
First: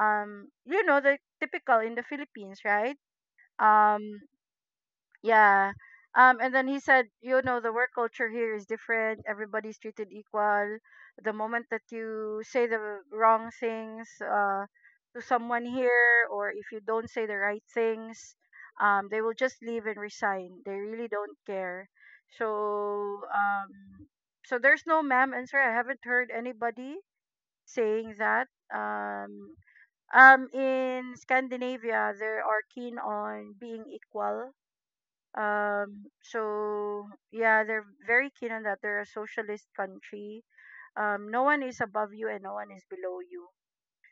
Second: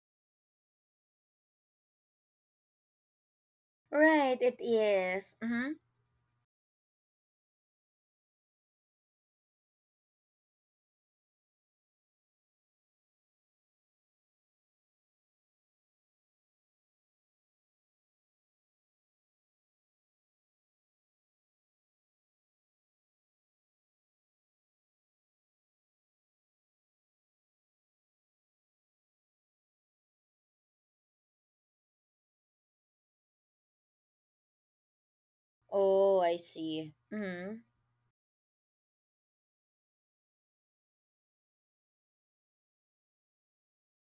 B: you know, the typical in the Philippines, right? um
A: Right, it is.
B: yeah,
A: Mhm.
B: and then he said, you know, the work culture here is different, everybody's treated equal. The moment that you say the wrong things to someone here, or if you don't say the right things, they will just leave and resign. They really don't care. so um so there's no ma'am and sir. I haven't heard anybody saying that. um in Scandinavia they are keen on being equal.
A: Oh, I see.
B: So
A: Mhm.
B: yeah, they're very keen on that. They're a socialist country. No one is above you and no one is below you.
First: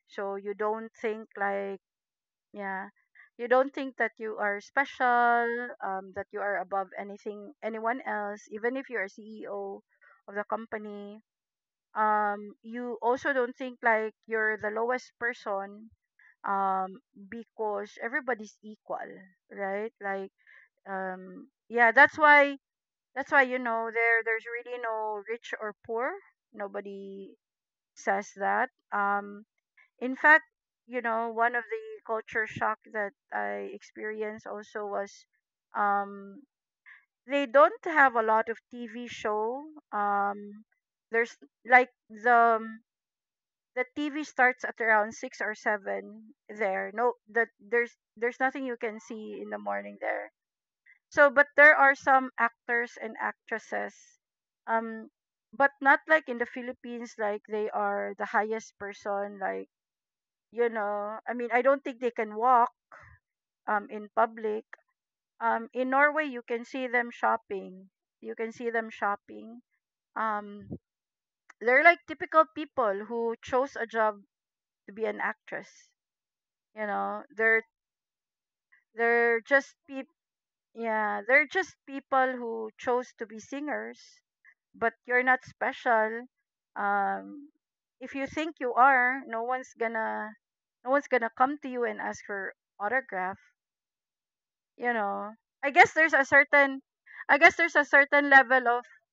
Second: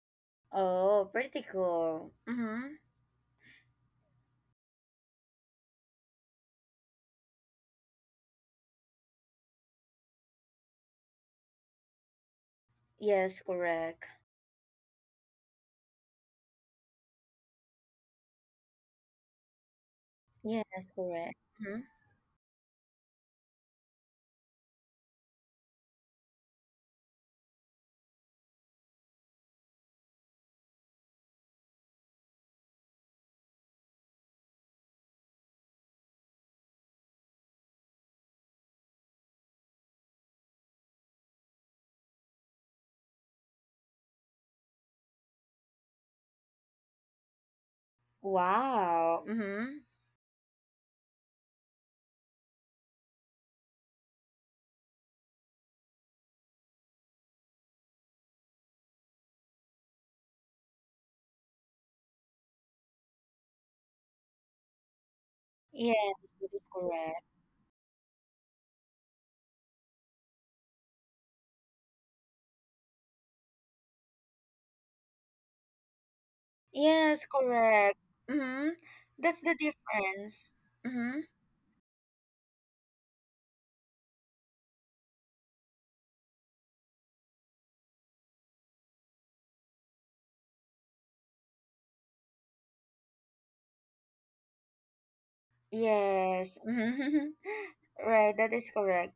B: So you don't
A: Oh,
B: think
A: pretty
B: like,
A: cool. Mhm.
B: yeah, you don't think that you are special, that you are above anything anyone else, even if you're a CEO of the company, you also
A: Yes,
B: don't think
A: correct.
B: like you're the lowest person, um because everybody's equal, right? Like,
A: Yes, correct. Mhm.
B: yeah, that's why, that's why, you know, there's really no rich or poor. Nobody says that. In fact, you know, one of the culture shock that I experienced also was, um they don't have a lot of TV show. um there's like the um, the TV starts at around six or seven there. No, that there's nothing you can
A: Wow.
B: see in the
A: Mhm.
B: morning there. So, but there are some actors and actresses, um, but not like in the Philippines, like they are the highest person. Like, you know, I mean, I don't think they can walk in public. In
A: Yes,
B: Norway, you
A: that is
B: can see them
A: correct.
B: shopping. You can see them shopping. Um, they're like typical people who chose a job to be an actress, you know,
A: Yes, correct. Mm-hmm. That's
B: they're
A: the
B: just peop
A: difference. Mm-hmm.
B: yeah they're just people who chose to be singers, but you're not special. um if you think you are, no one's gonna come to you and ask for autograph, you know. i guess there's a
A: Yes.
B: certain
A: Mm-hmm.
B: I guess there's a certain
A: Right, that is
B: level of,
A: correct.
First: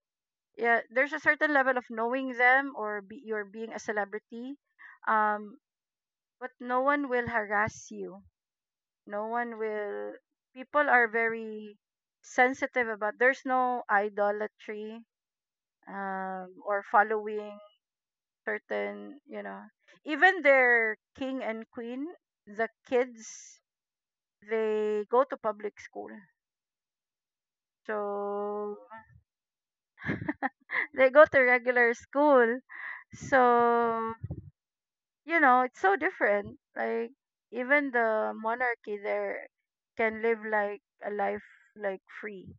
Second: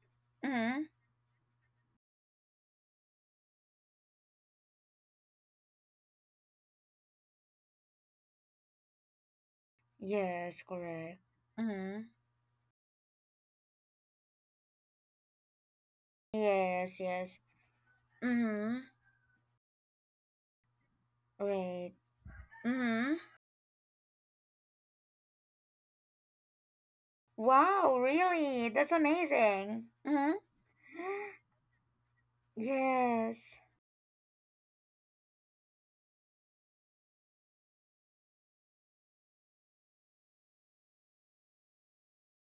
B: yeah,
A: Mm-hmm.
B: there's a certain level of knowing them, or you're being a celebrity. um but no one will harass you. No one will
A: Yes,
B: People are
A: correct.
B: very
A: Mm-hmm.
B: sensitive about, there's no idolatry or
A: Yes, yes.
B: following
A: Mm-hmm.
B: certain, you know, even their king and
A: Right.
B: queen, the
A: Mm-hmm.
B: kids, they go to public school.
A: Wow, really?
B: So
A: That's amazing. Mm-hmm.
B: they go to regular school.
A: Yes.
B: So you know it's so different, like even the monarchy there can live like a life, like free.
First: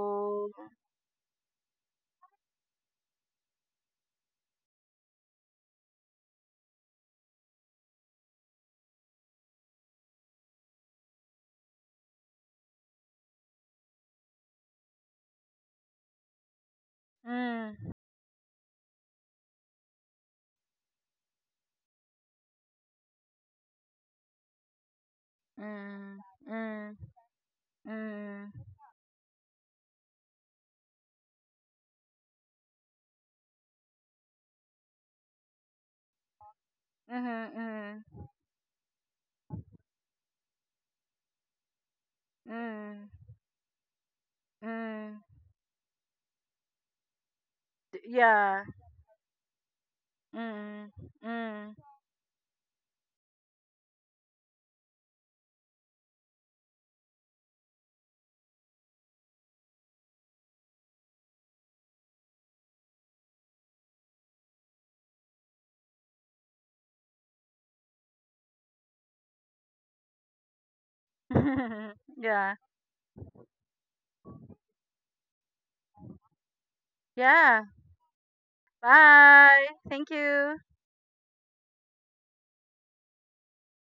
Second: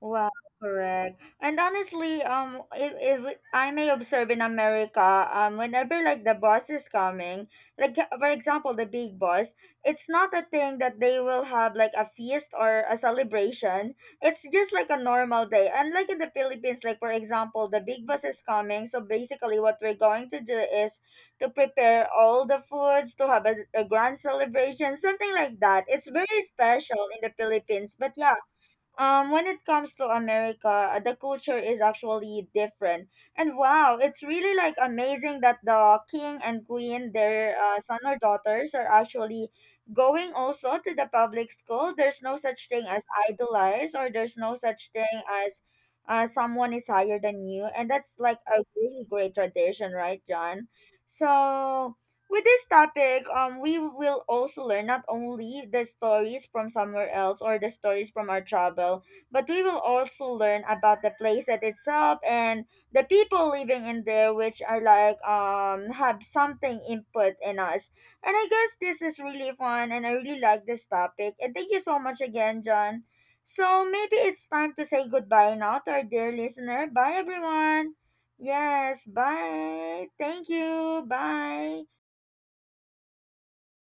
A: Well, correct. And honestly, if I may observe in America, whenever like the boss is coming, like for example, the big boss, it's not a thing that they will have like a feast or a celebration. It's just like a normal day. And like in the Philippines, like for example,
B: Mm.
A: the big boss is coming. So basically, what we're going to do is to prepare all the foods to have a grand celebration, something like that. It's
B: Mm.
A: very
B: Mm.
A: special in the Philippines. But yeah,
B: Mm.
A: when it comes to America, the culture is actually different. And wow, it's really like amazing that the king and queen,
B: Mhm.
A: their son or
B: Mm.
A: daughters, are actually going also to the public school. There's no such thing as
B: Mm.
A: idolize, or there's no such thing
B: Mm.
A: as someone is higher than you. And that's like a
B: Yeah.
A: really great tradition, right, John?
B: Mm. Mm.
A: So with this topic, we will also learn not only the stories from somewhere else or the stories from our travel, but we will also learn about the place that itself and the people living in there, which are like have something input in us. And I guess this is really fun, and I really like this topic. And thank you so much
B: Yeah.
A: again, John. So maybe it's time to say goodbye now to our dear listener. Bye,
B: Yeah.
A: everyone. Yes,
B: Bye.
A: bye.
B: Thank
A: Thank
B: you.
A: you. Bye.